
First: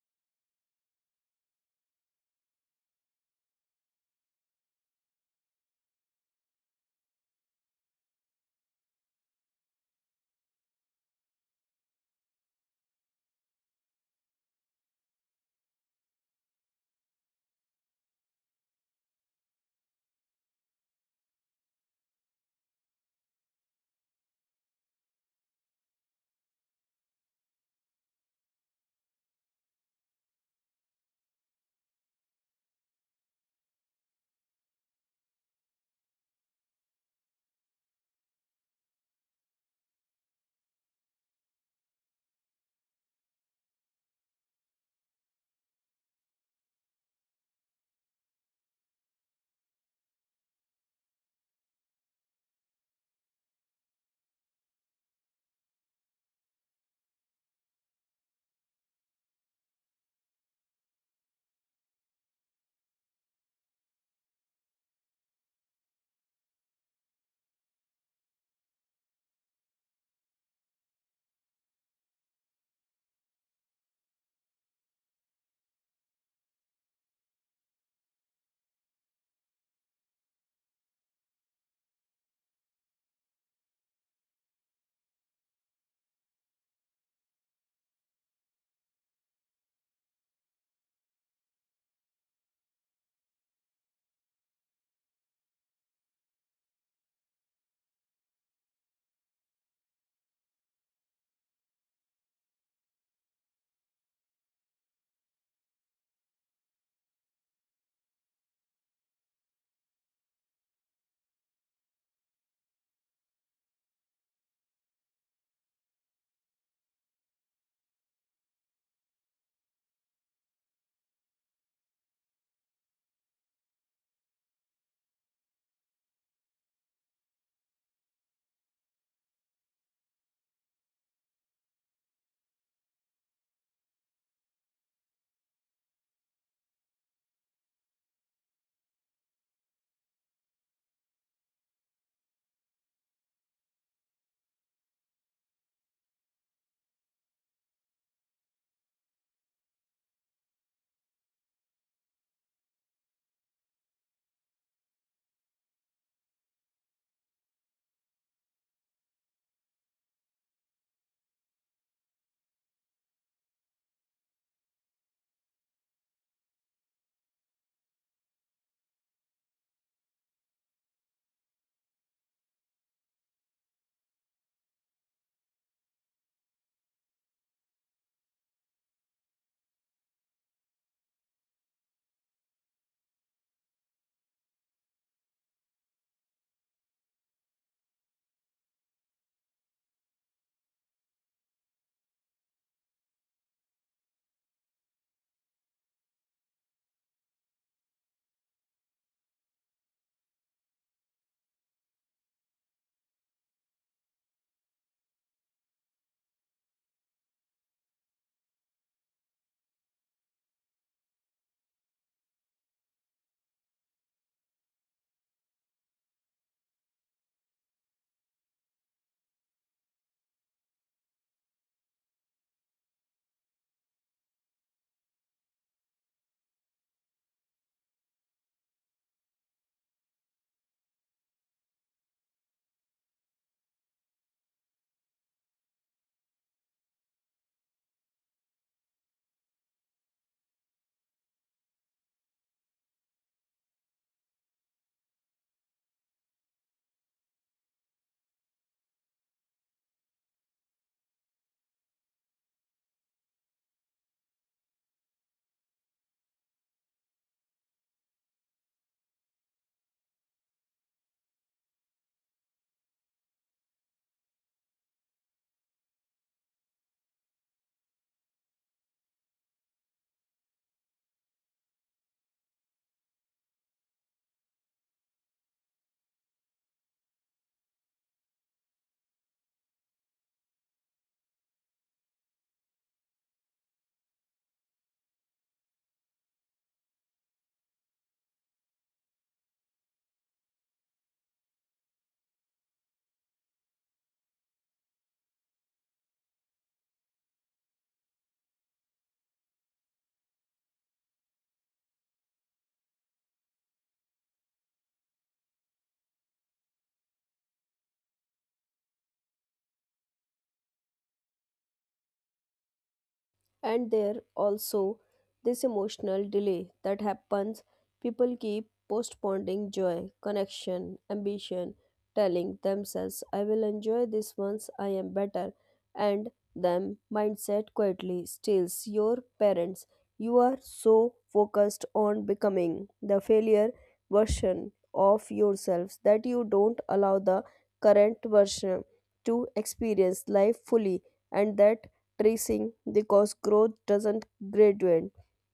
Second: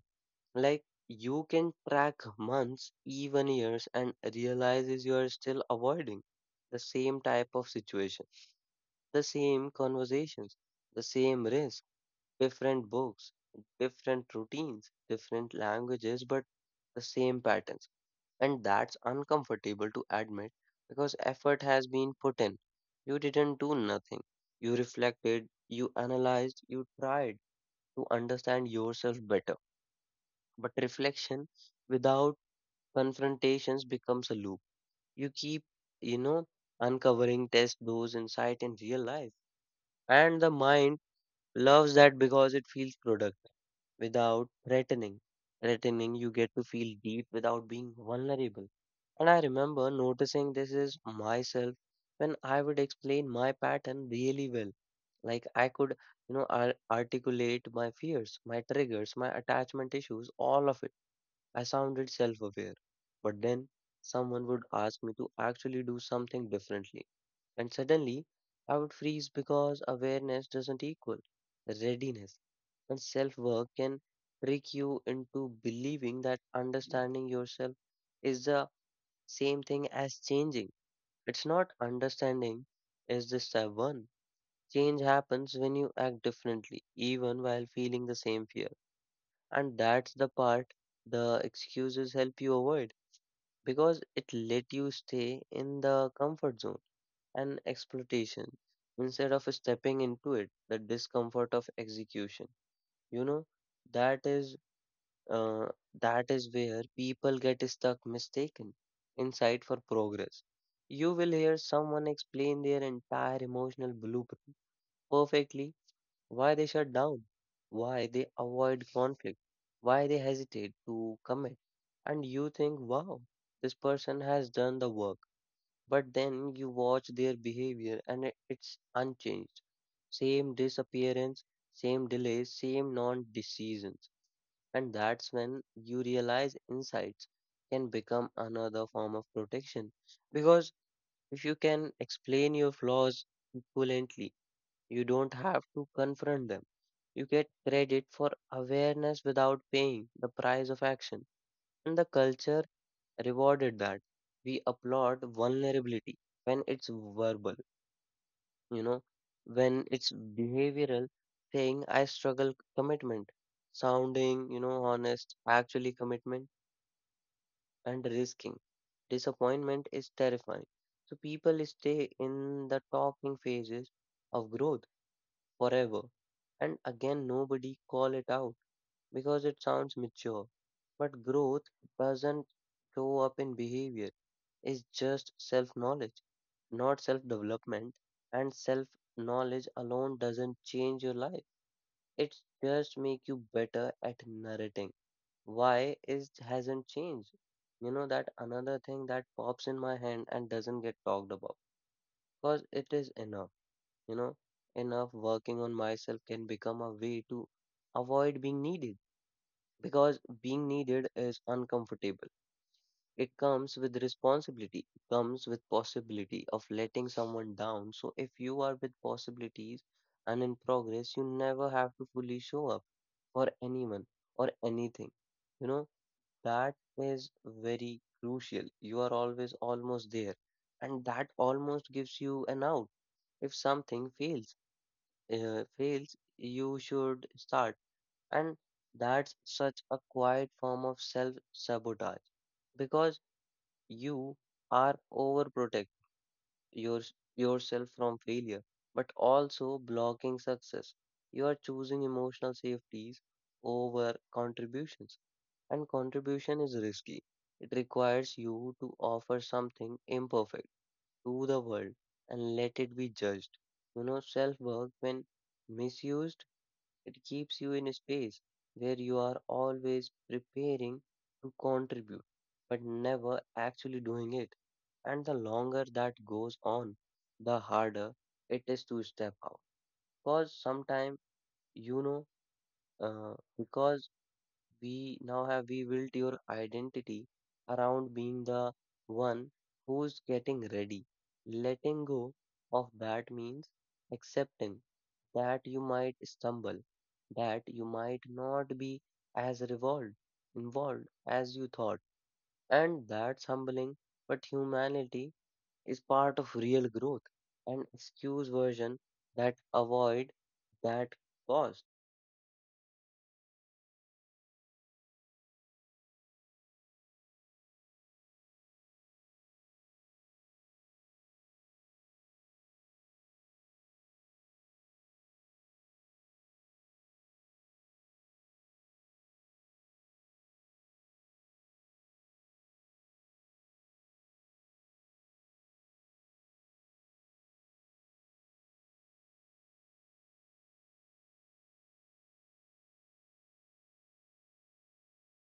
Like, you can track months, even years, and realizes you are still avoiding the same type of situation, the same conversations, the same risk, different books, different routines, different languages, but the same patterns. And that's uncomfortable to admit because effort has been put in. You didn't do nothing. You reflected, you analyzed, you tried to understand yourself better. But reflection without confrontations becomes a loop. You keep, you know, uncovering test those insight in real life. And the mind loves that because it feels productive without threatening. Threatening, you get to feel deep without being vulnerable. And I remember noticing this is myself when I would explain my pattern really well. Like, I could, you know, ar- articulate my fears, my triggers, my attachment issues, all of it. I sounded self aware. But then someone would ask me to actually do something differently. And suddenly, I would freeze because awareness doesn't equal readiness. And self work can trick you into believing that understanding yourself is the same thing as changing. It's not understanding, is the step one. Change happens when you act differently, even while feeling the same fear. And that's the part the excuses help you avoid, because it let you stay in the comfort zone and exploitation instead of stepping into it the discomfort of execution. you know that is uh, that is where people get stuck mistaken inside for progress. You will hear someone explain their entire emotional blueprint perfectly, why they shut down, why they avoid conflict, why they hesitate to commit. And you think, wow, this person has done the work. But then you watch their behavior and it- it's unchanged. Same disappearance, same delays, same non decisions. And that's when you realize insights can become another form of protection. Because if you can explain your flaws equivalently, you don't have to confront them. You get credit for awareness without paying the price of action. And the culture rewarded that. We applaud vulnerability when it's verbal, you know, when it's behavioral, saying I struggle commitment, sounding, you know, honest, actually commitment, and risking. Disappointment is terrifying. So people stay in the talking phases of growth forever. And again, nobody call it out because it sounds mature. But growth doesn't show up in behavior. It's just self-knowledge, not self-development. And self-knowledge alone doesn't change your life. It just make you better at narrating. Why is hasn't changed? You know that another thing that pops in my hand and doesn't get talked about because it is enough, you know, enough working on myself can become a way to avoid being needed, because being needed is uncomfortable. It comes with responsibility, it comes with possibility of letting someone down. So if you are with possibilities and in progress, you never have to fully show up for anyone or anything. You know, that is very crucial. You are always almost there, and that almost gives you an out if something fails uh, fails, you should start. And that's such a quiet form of self sabotage because you are overprotect your, yourself from failure, but also blocking success. You are choosing emotional safeties over contributions, and contribution is risky. It requires you to offer something imperfect to the world and let it be judged. You know, self work, when misused, it keeps you in a space where you are always preparing to contribute, but never actually doing it. And the longer that goes on, the harder it is to step out. Because sometimes, you know, uh, because we now have we built your identity around being the one who's getting ready. Letting go of that means accepting that you might stumble, that you might not be as revolved, involved as you thought. And that's humbling, but humanity is part of real growth. An excuse version that avoid that cost.
And there also this emotional delay that happens, people keep postponing joy, connection, ambition, telling themselves I will enjoy this once I am better. And them mindset quietly steals your parents, you are so focused on becoming the failure version of yourselves that you don't allow the current version to experience life fully. And that tracing, because growth doesn't graduate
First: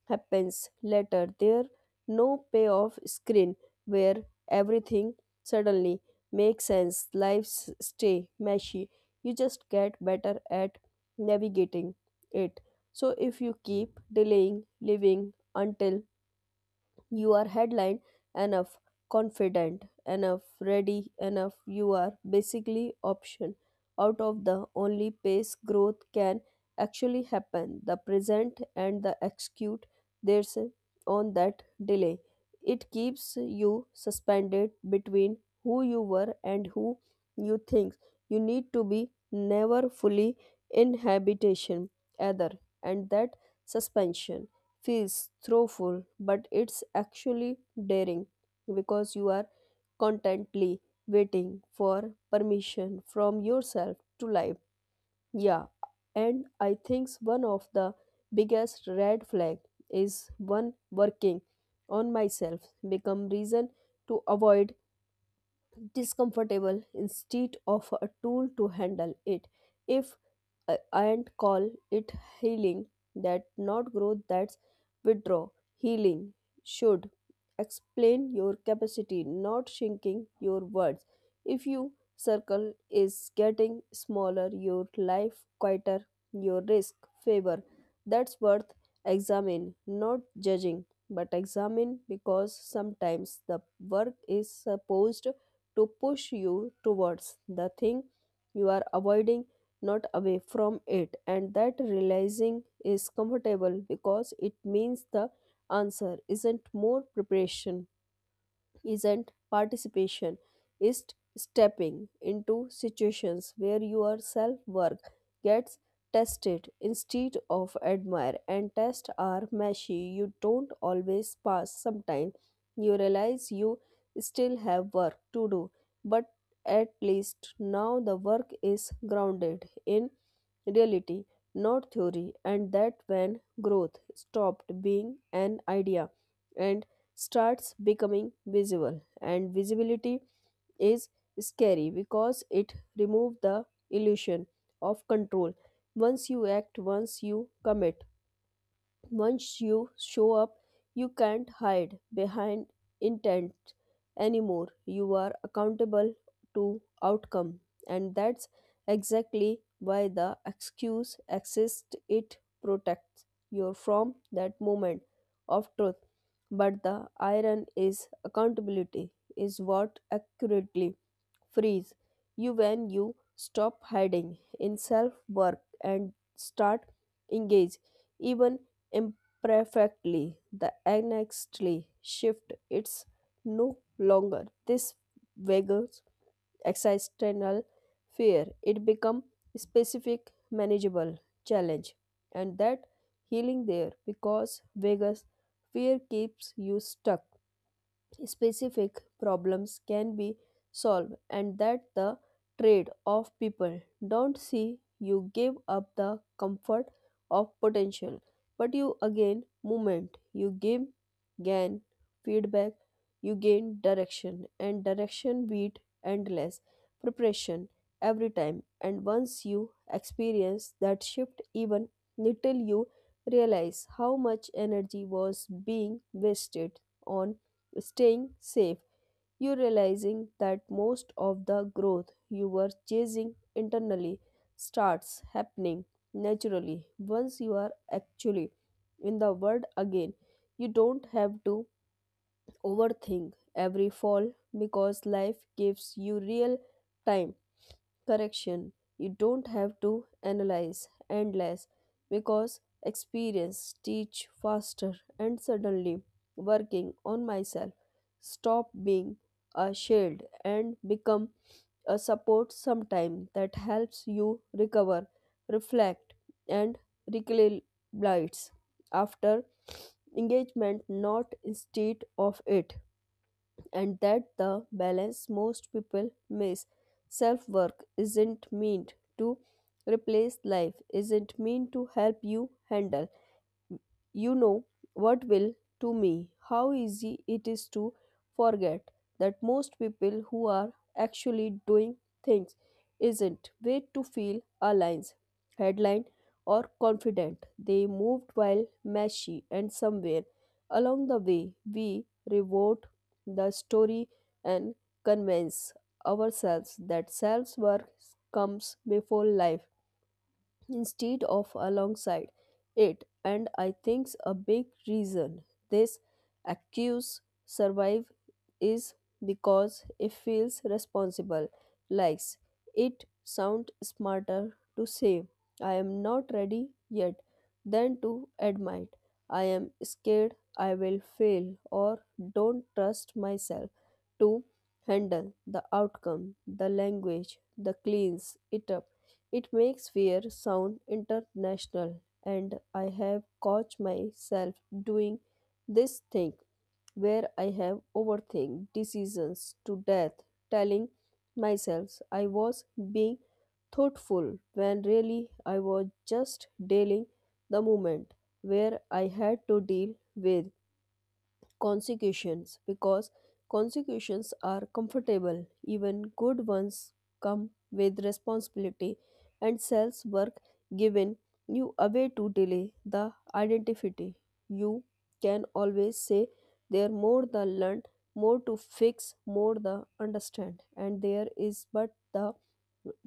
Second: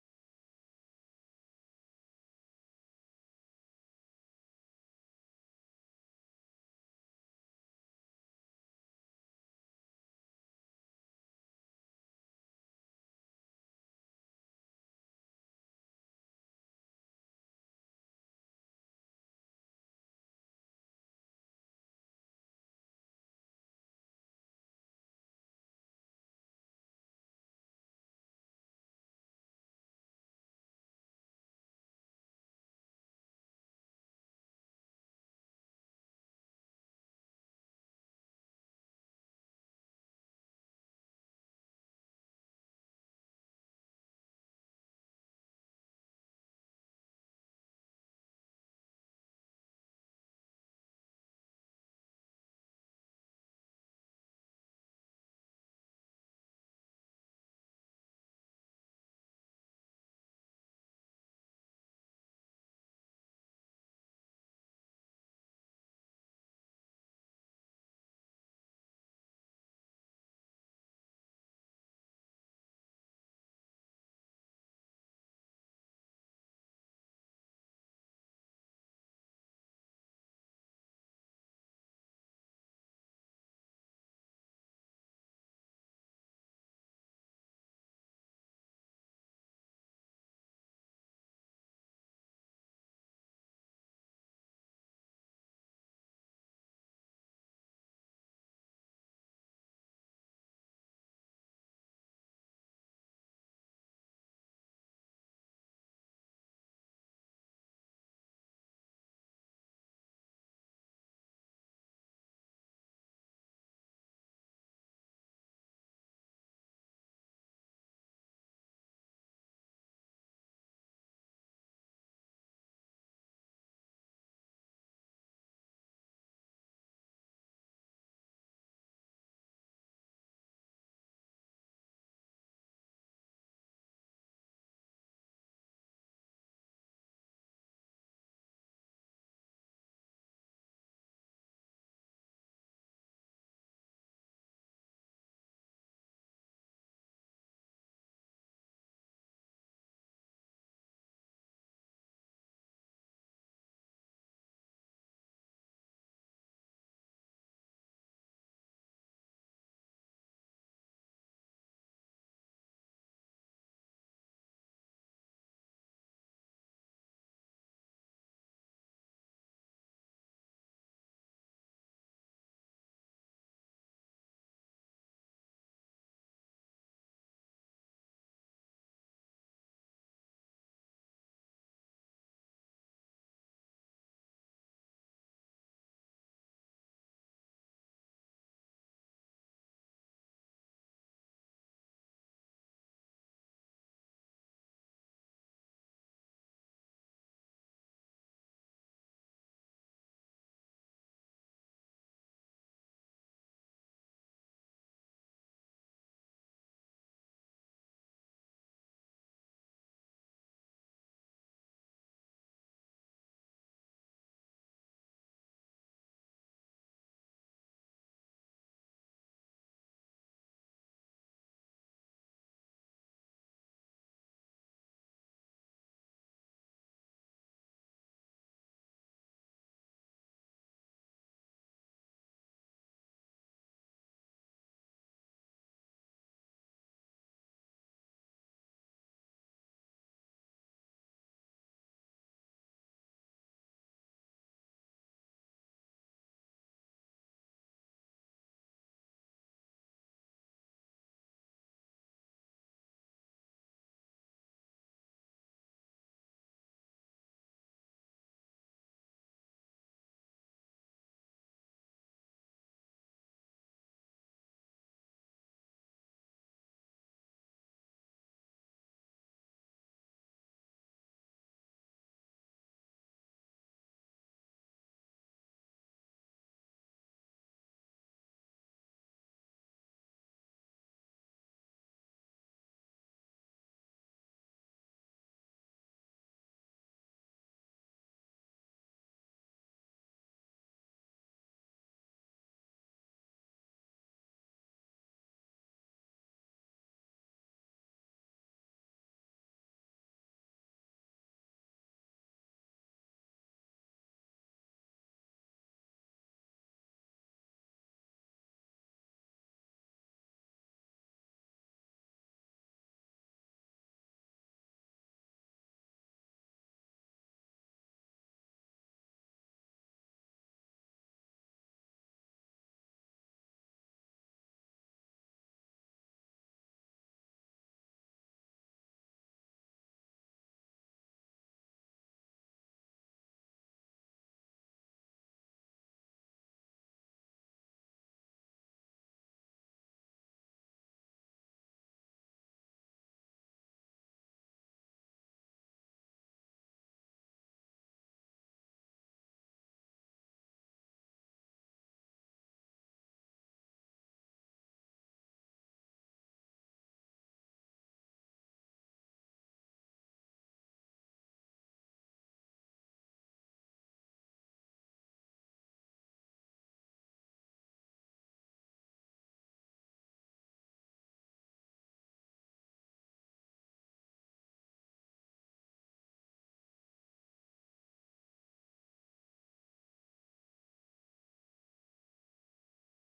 happens later, there no payoff screen where everything suddenly makes sense, lives stay meshy, you just get better at navigating it. So if you keep delaying living until you are headline enough, confident enough, ready enough, you are basically option out of the only pace growth can actually happen. The present and the execute there's on that delay. It keeps you suspended between who you were and who you think you need to be, never fully in habitation either. And that suspension feels throwful, but it's actually daring, because you are constantly waiting for permission from yourself to live. Yeah, and I think one of the biggest red flag is one working on myself become reason to avoid discomfortable instead of a tool to handle it. If I and call it healing, that not growth, that's withdraw. Healing should explain your capacity, not shrinking your words. If your circle is getting smaller, your life quieter, your risk favor, that's worth examine, not judging, but examine, because sometimes the work is supposed to push you towards the thing you are avoiding, not away from it. And that realizing is comfortable because it means the answer isn't more preparation, isn't participation, is stepping into situations where your self worth gets tested instead of admired. And tests are messy, you don't always pass. Sometimes you realize you still have work to do, but at least now the work is grounded in reality, not theory, and that when growth stopped being an idea and starts becoming visible. And visibility is scary because it removes the illusion of control. Once you act, once you commit, once you show up, you can't hide behind intent anymore. You are accountable to outcome, and that's exactly why the excuse exists. It protects you from that moment of truth. But the iron is accountability is what accurately freeze you when you stop hiding in self work and start engage, even imperfectly, the annexly shift, it's no longer this vague existential fear, it become specific, manageable challenge. And that healing there, because vague fear keeps you stuck, specific problems can be solved. And that the trade of people don't see, you give up the comfort of potential, but you again movement, you give gain feedback, you gain direction, and direction beat endless preparation every time. And once you experience that shift, even little, you realize how much energy was being wasted on staying safe, you realizing that most of the growth you were chasing internally starts happening naturally once you are actually in the world again. You don't have to overthink every fall, because life gives you real time correction. You don't have to analyze endless, because experience teach faster. And suddenly working on myself stop being a shield and become a support sometime that helps you recover, reflect, and recalibrate after engagement, not instead of it. And that the balance most people miss, self work isn't meant to replace life, isn't meant to help you handle, you know, what will to me how easy it is to forget that most people who are actually doing things isn't way to feel aligns, headline or confident, they moved while messy. And somewhere along the way we rewrote the story and convince ourselves that self worth comes before life instead of alongside it. And I think a big reason this accuse survive is because it feels responsible, likes it sound smarter to say I am not ready yet than to admit I am scared I will fail or don't trust myself to handle the outcome. The language the cleans it up, it makes fear sound international. And I have caught myself doing this thing where I have overthink decisions to death, telling myself I was being thoughtful when really I was just dealing the moment where I had to deal with consecutions, because consecutions are comfortable, even good ones come with responsibility. And self work given you away to delay the identity, you can always say there more the learn, more to fix, more the understand, and there is, but the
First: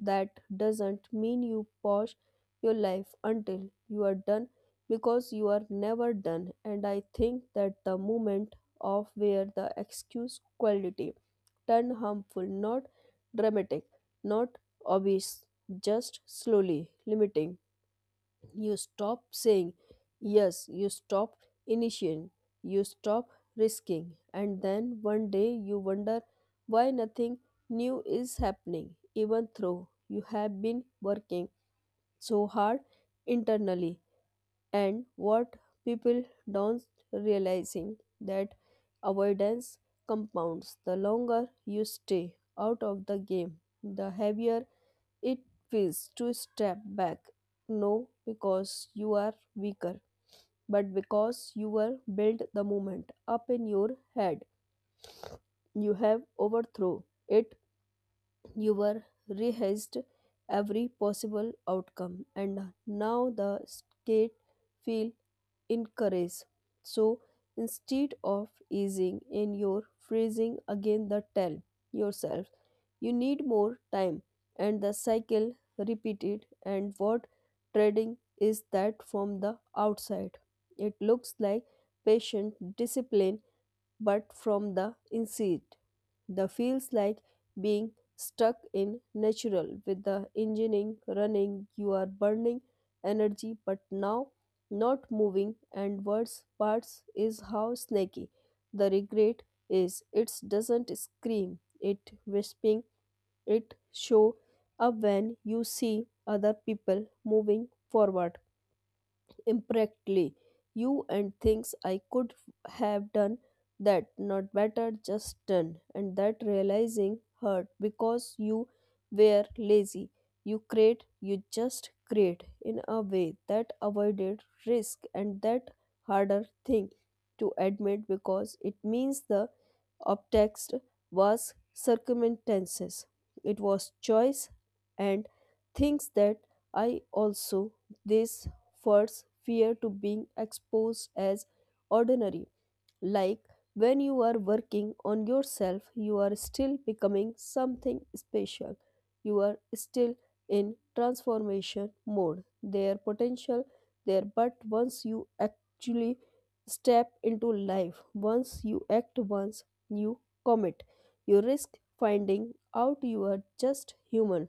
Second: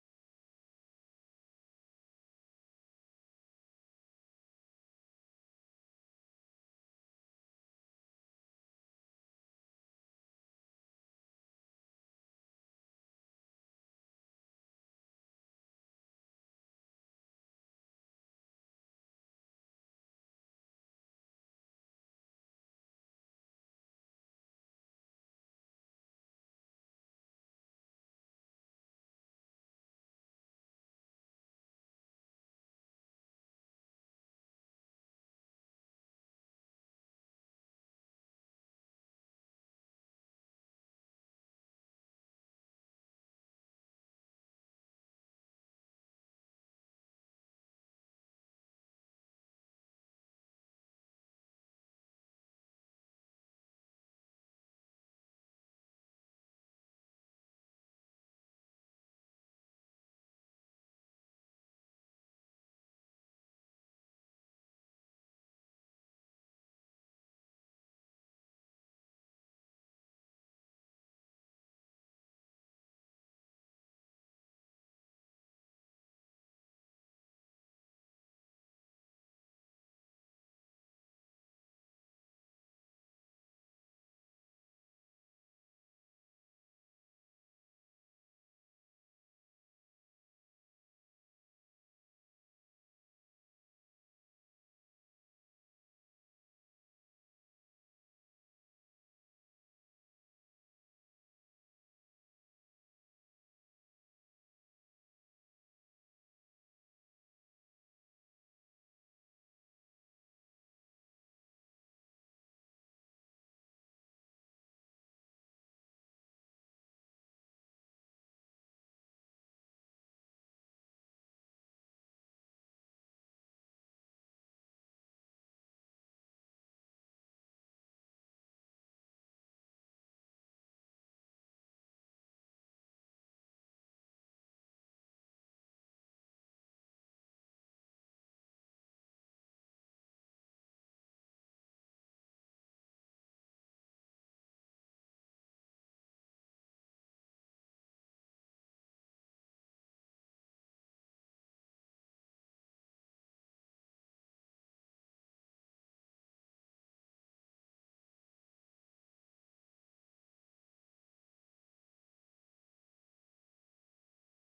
that doesn't mean you pause your life until you are done, because you are never done. And I think that the moment of where the excuse quality turn harmful, not dramatic, not obvious, just slowly limiting. You stop saying yes, you stop initiating, you stop risking, and then one day you wonder why nothing new is happening, even though you have been working so hard internally. And what people don't realizing that avoidance compounds, the longer you stay out of the game, the heavier it feels to step back, no because you are weaker, but because you were built the moment up in your head, you have overthrown it, you were rehearsed every possible outcome, and now the state feel encouraged. So instead of easing in your freezing again, the tell yourself you need more time, and the cycle repeated. And what trading is that from the outside, it looks like patient discipline, but from the inside, the feels like being stuck in natural with the engine running, you are burning energy but now not moving. And worst parts is how snaky the regret is, it doesn't scream, it whispering, it show up when you see other people moving forward impractically, you and thinks I could have done that, not better, just done. And that realizing hurt, because you were lazy. You create, you just create in a way that avoided risk, and that harder thing to admit, because it means the of text was circumstances. It was choice. And things that I also this first fear to being exposed as ordinary, like when you are working on yourself, you are still becoming something special. You are still in transformation mode. Their potential there, but once you actually step into life, once you act, once you commit, you risk finding out you are just human,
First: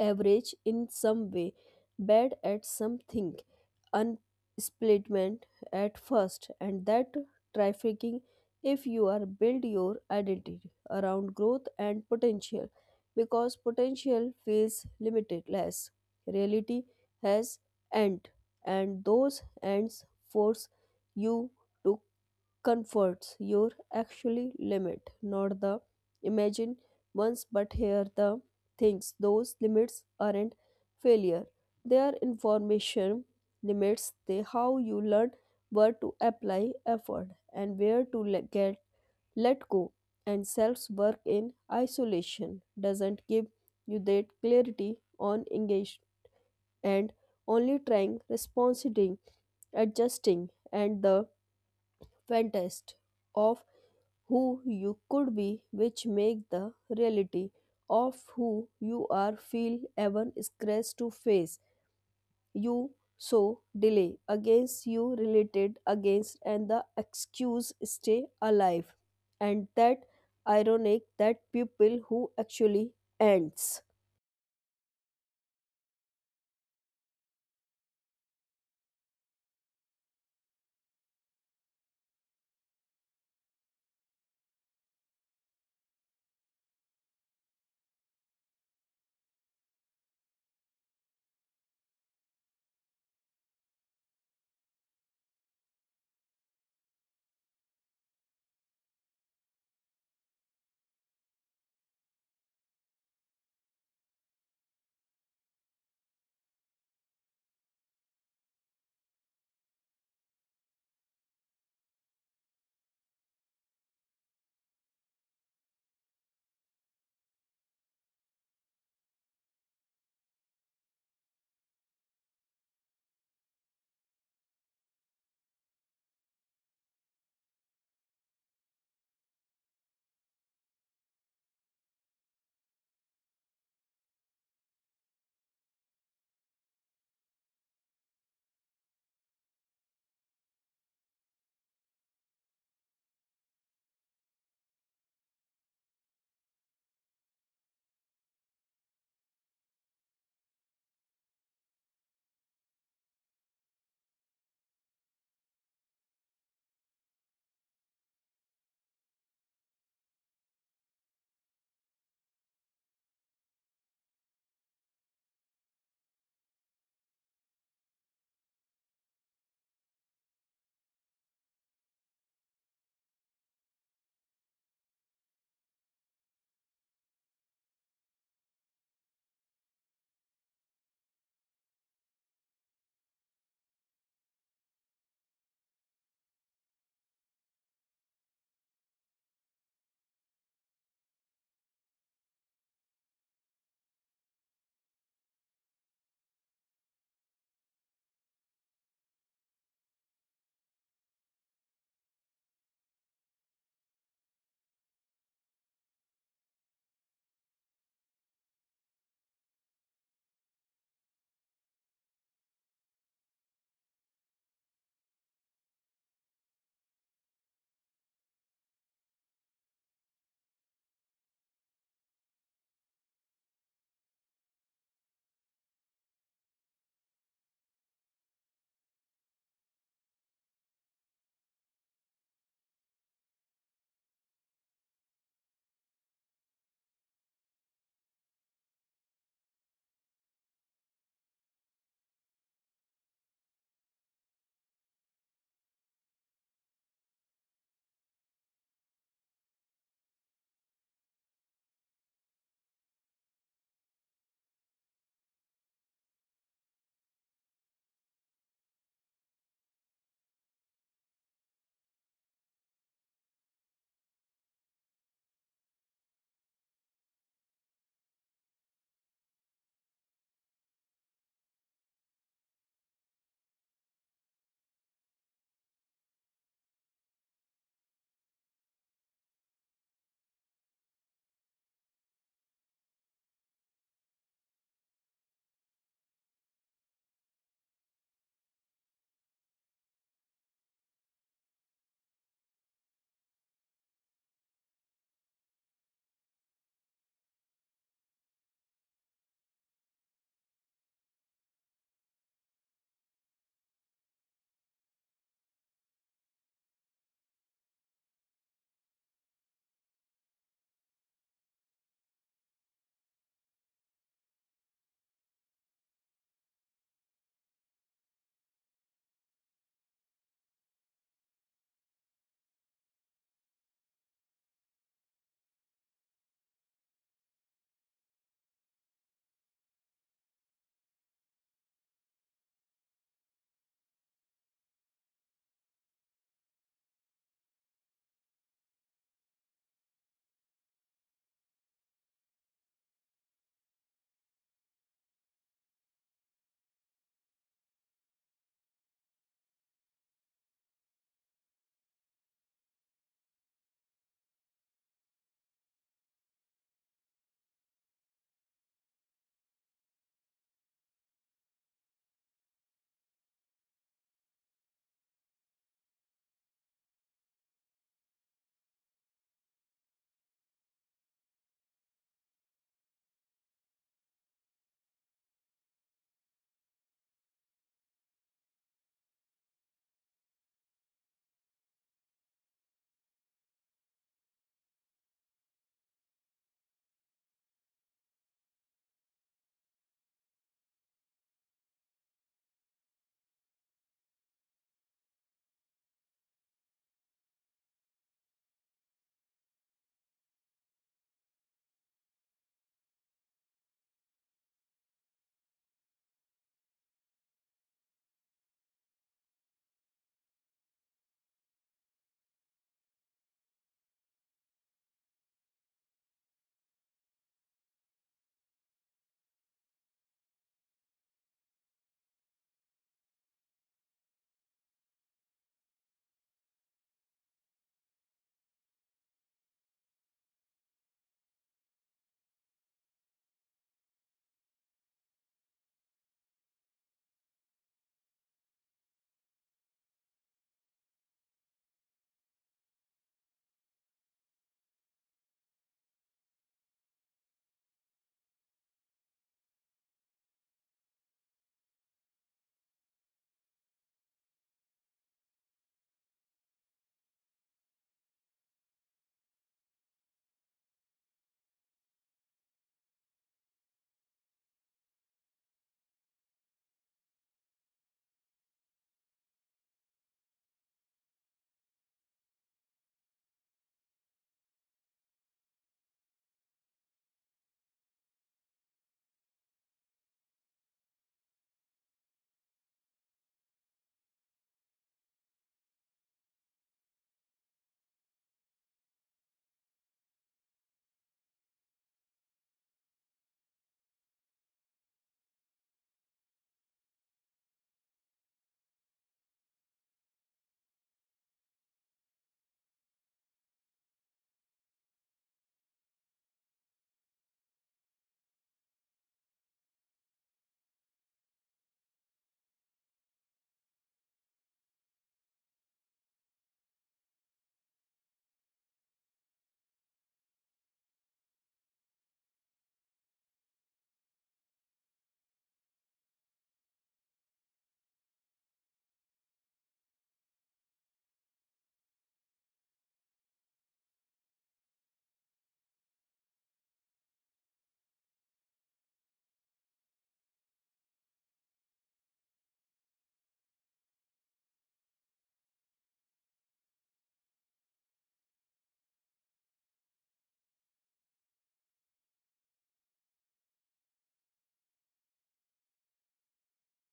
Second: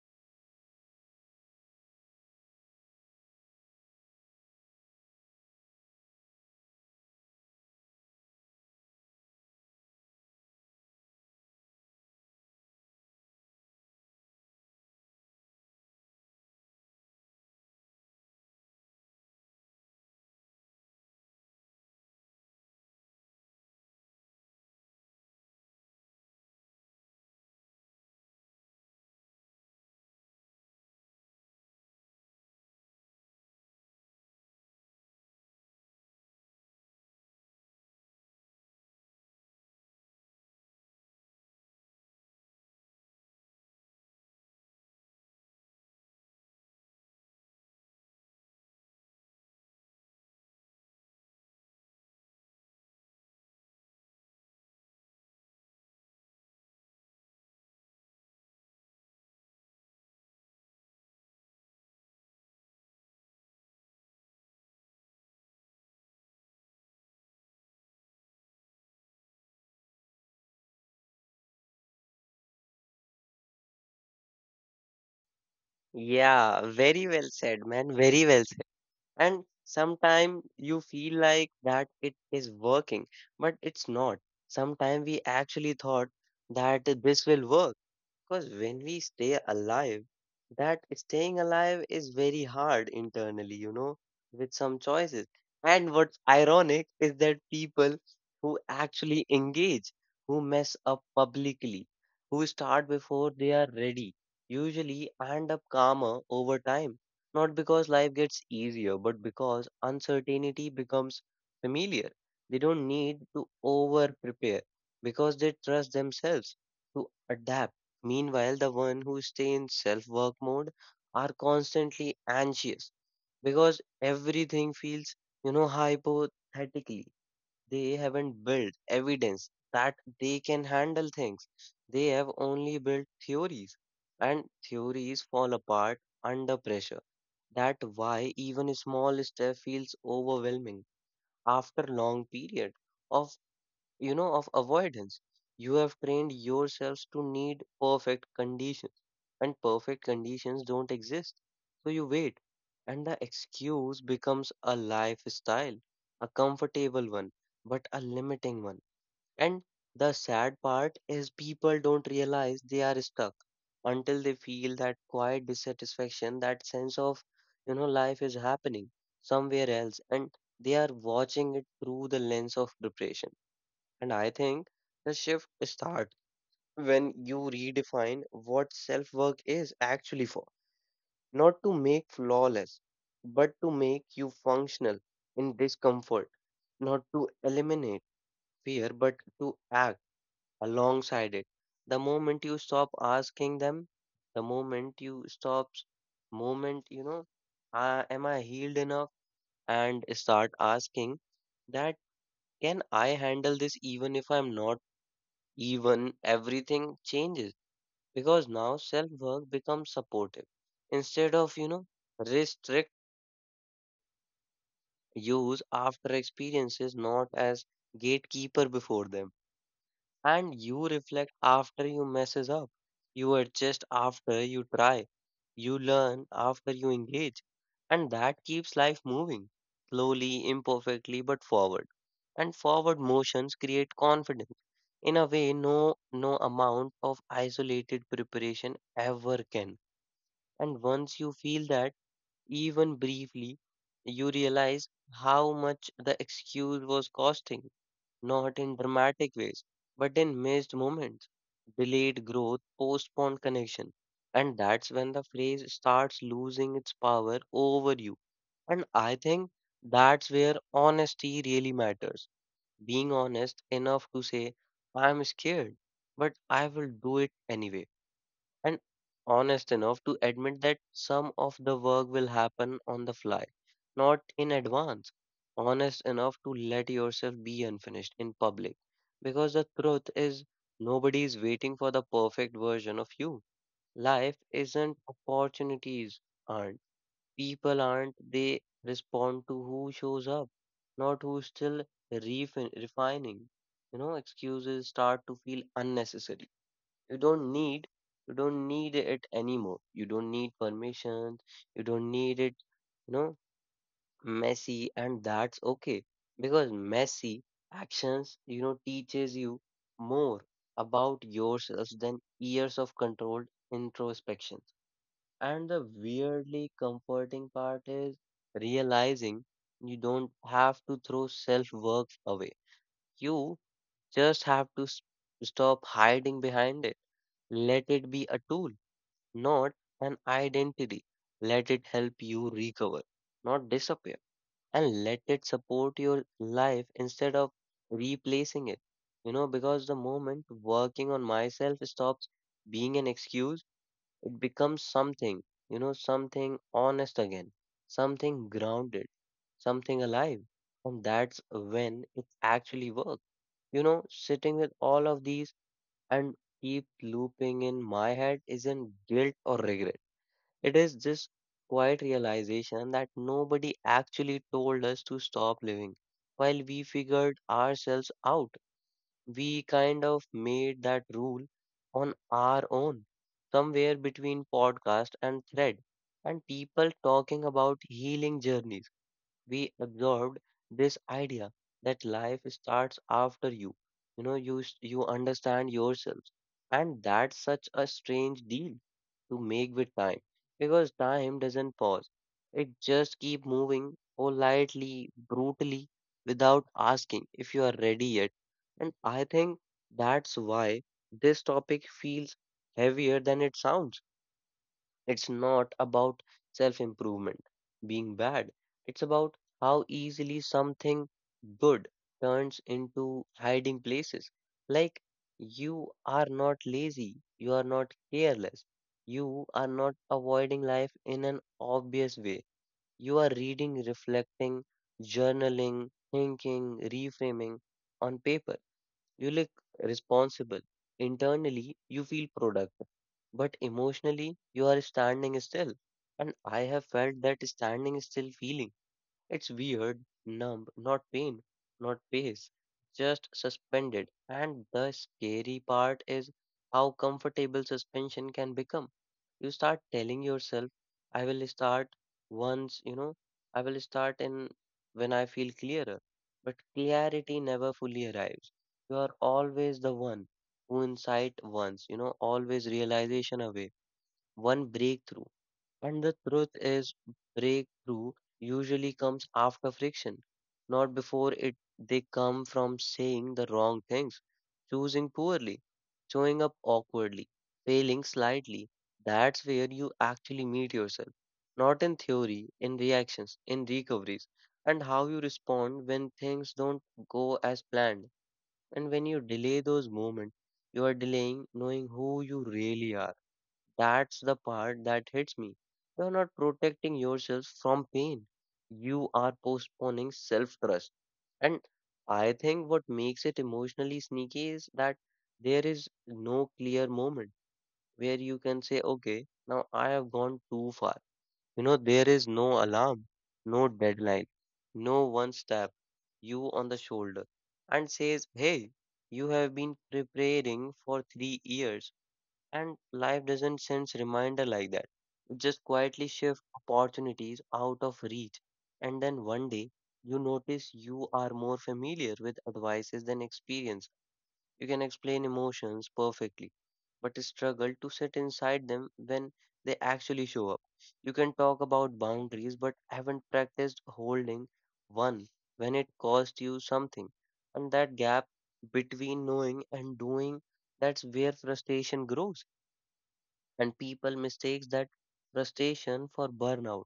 average in some way, bad at something, unsplatment at first, and that trafficking if you are build your identity around growth and potential, because potential feels limitless. Reality has end, and those ends force you to comforts your actually limit, not the imagine ones, but here the things. Those limits aren't failure. They are information limits. They how you learn where to apply effort and where to let get let go. And self's work in isolation doesn't give you that clarity on engaged and only trying, responding, adjusting, and the fantasy of who you could be, which make the reality of who you are feel even scratch to face you. So delay against, you related against, and the excuse stay alive. And that ironic that people who actually ends
Yeah, very well said, man. Very well. And sometimes you feel like that it is working but it's not. Sometimes we actually thought that this will work because when we stay alive, that staying alive is very hard internally, you know, with some choices. And what's ironic is that people who actually engage, who mess up publicly, who start before they are ready, usually end up calmer over time. Not because life gets easier, but because uncertainty becomes familiar. They don't need to over prepare because they trust themselves to adapt. Meanwhile, the one who stay in self work mode are constantly anxious because everything feels, you know, hypothetically. They haven't built evidence that they can handle things. They have only built theories, and theories fall apart under pressure. That why even a small step feels overwhelming after long period of you know, of avoidance. You have trained yourselves to need perfect conditions, and perfect conditions don't exist. So you wait, and the excuse becomes a lifestyle, a comfortable one, but a limiting one. And the sad part is people don't realize they are stuck until they feel that quiet dissatisfaction, that sense of, you know, life is happening somewhere else, and they are watching it through the lens of preparation. And I think the shift starts when you redefine what self work is actually for, not to make flawless, but to make you functional in discomfort, not to eliminate fear, but to act alongside it. The moment you stop asking them, the moment you stop, moment, you know, uh, am I healed enough? And start asking that, can I handle this even if I'm not? Even everything changes because now self work becomes supportive instead of, you know, restrict use after experiences, not as gatekeeper before them. And you reflect after you messes up, you adjust after you try, you learn after you engage, and that keeps life moving slowly, imperfectly, but forward. And forward motions create confidence in a way no no amount of isolated preparation ever can. And once you feel that, even briefly, you realize how much the excuse was costing, not in dramatic ways, but in missed moments, delayed growth, postponed connection. And that's when the phrase starts losing its power over you. And I think that's where honesty really matters. Being honest enough to say, I'm scared, but I will do it anyway, and honest enough to admit that some of the work will happen on the fly, not in advance. Honest enough to let yourself be unfinished in public, because the truth is nobody is waiting for the perfect version of you. Life isn't, opportunities aren't, people aren't, they respond to who shows up, not who's still refin- refining. You know, excuses start to feel unnecessary. you don't need you don't need it anymore. You don't need permissions, you don't need it, you know. Messy, and that's okay, because messy actions, you know, teaches you more about yourself than years of controlled introspection. And the weirdly comforting part is realizing you don't have to throw self work away, you just have to s- stop hiding behind it. Let it be a tool, not an identity. Let it help you recover, not disappear, and let it support your life instead of replacing it. You know, because the moment working on myself stops being an excuse, it becomes something, you know, something honest again, something grounded, something alive. And that's when it actually works. You know, sitting with all of these and keep looping in my head isn't guilt or regret, it is this quiet realization that nobody actually told us to stop living. While we figured ourselves out, we kind of made that rule on our own, somewhere between podcast and thread, and people talking about healing journeys, we observed this idea that life starts after you. You know, you s- you understand yourselves, and that's such a strange deal to make with time, because time doesn't pause. It just keep moving, politely, brutally, without asking if you are ready yet. And I think that's why this topic feels heavier than it sounds. It's not about self improvement being bad, it's about how easily something good turns into hiding places. Like, you are not lazy, you are not careless, you are not avoiding life in an obvious way. You are reading, reflecting, journaling, thinking, reframing. On paper you look responsible. Internally, you feel productive, but emotionally, you are standing still. And I have felt that standing still feeling. It's weird, numb, not pain, not pace, just suspended. And the scary part is how comfortable suspension can become. You start telling yourself, I will start once, you know, I will start in when I feel clearer. But clarity never fully arrives. You are always the one who insight once, you know, always realization away, one breakthrough. And the truth is, breakthrough usually comes after friction, not before it. They come from saying the wrong things, choosing poorly, showing up awkwardly, failing slightly. That's where you actually meet yourself, not in theory, in reactions, in recoveries, and how you respond when things don't go as planned. And when you delay those moments, you are delaying knowing who you really are. That's the part that hits me. You're not protecting yourself from pain. You are postponing self trust. And I think what makes it emotionally sneaky is that there is no clear moment where you can say, okay, now I have gone too far. You know, there is no alarm, no deadline, no one stab you on the shoulder and says, hey, you have been preparing for three years and life doesn't send reminder like that. It just quietly shift opportunities out of reach. And then one day you notice you are more familiar with advices than experience. You can explain emotions perfectly, but struggle to sit inside them when they actually show up. You can talk about boundaries, but haven't practiced holding one when it cost you something. And that gap between knowing and doing, that's where frustration grows, and people mistakes that frustration for burnout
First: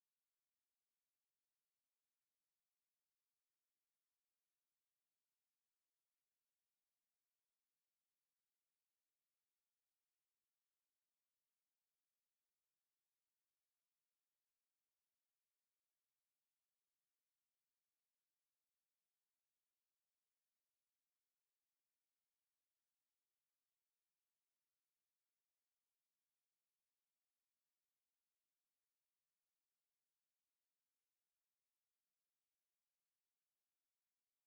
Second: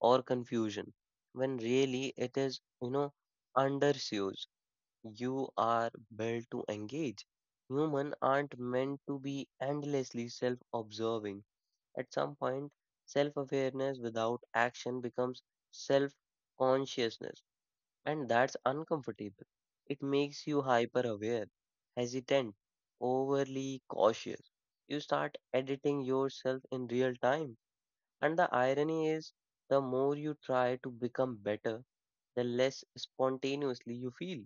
or confusion, when really it is, you know, underused. You are built to engage. Human aren't meant to be endlessly self-observing. At some point self-awareness without action becomes self-consciousness, and that's uncomfortable. It makes you hyper aware, hesitant, overly cautious. You start editing yourself in real time. And the irony is, the more you try to become better, the less spontaneously you feel.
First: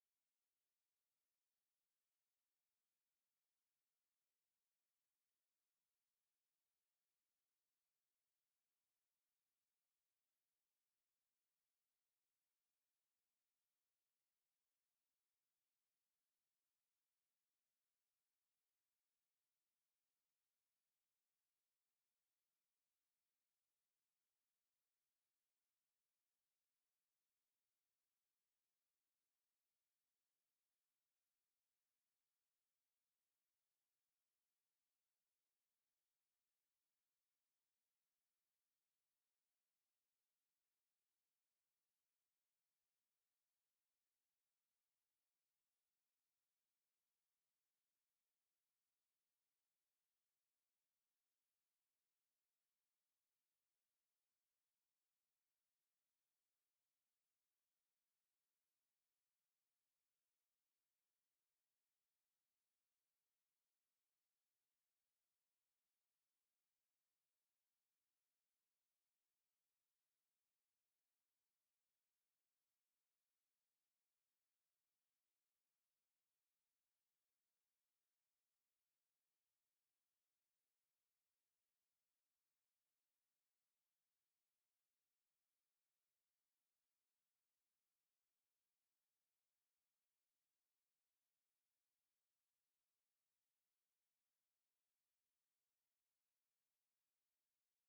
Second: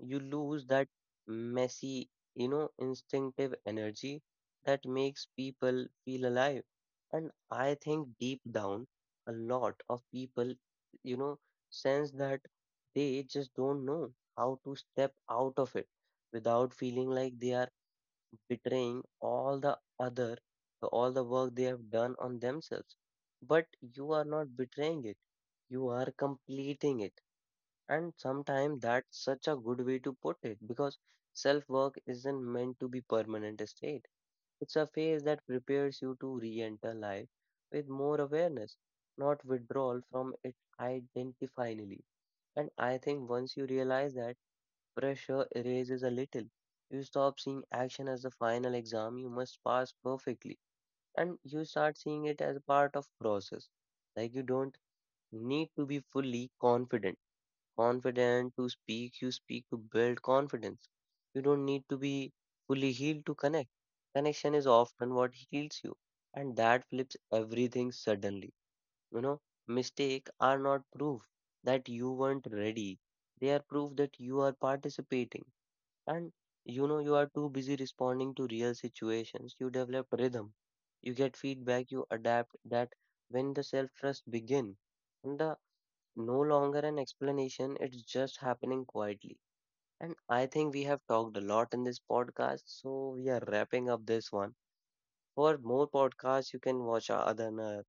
You lose that messy, you know, instinctive energy that makes people feel alive. And I think deep down, a lot of people, you know, sense that. They just don't know how to step out of it without feeling like they are betraying all the other, all the work they have done on themselves. But you are not betraying it, you are completing it, and sometimes that's such a good way to put it, because self work isn't meant to be permanent state. It's a phase that prepares you to re enter life with more awareness, not withdrawal from it identifinally. And I think once you realize that, pressure erases a little. You stop seeing action as the final exam you must pass perfectly, and you start seeing it as a part of process. Like you don't need to be fully confident confident to speak, you speak to build confidence. You don't need to be fully healed to connect. Connection is often what heals you, and that flips everything suddenly. You know, mistakes are not proof that you weren't ready, they are proof that you are participating. And you know, you are too busy responding to real situations. You develop rhythm, you get feedback, you adapt, that when the self trust begin. And the no longer an explanation, it's just happening quietly. And I think we have talked a lot in this podcast, so we are wrapping up this one. For more podcasts, you can watch our other uh,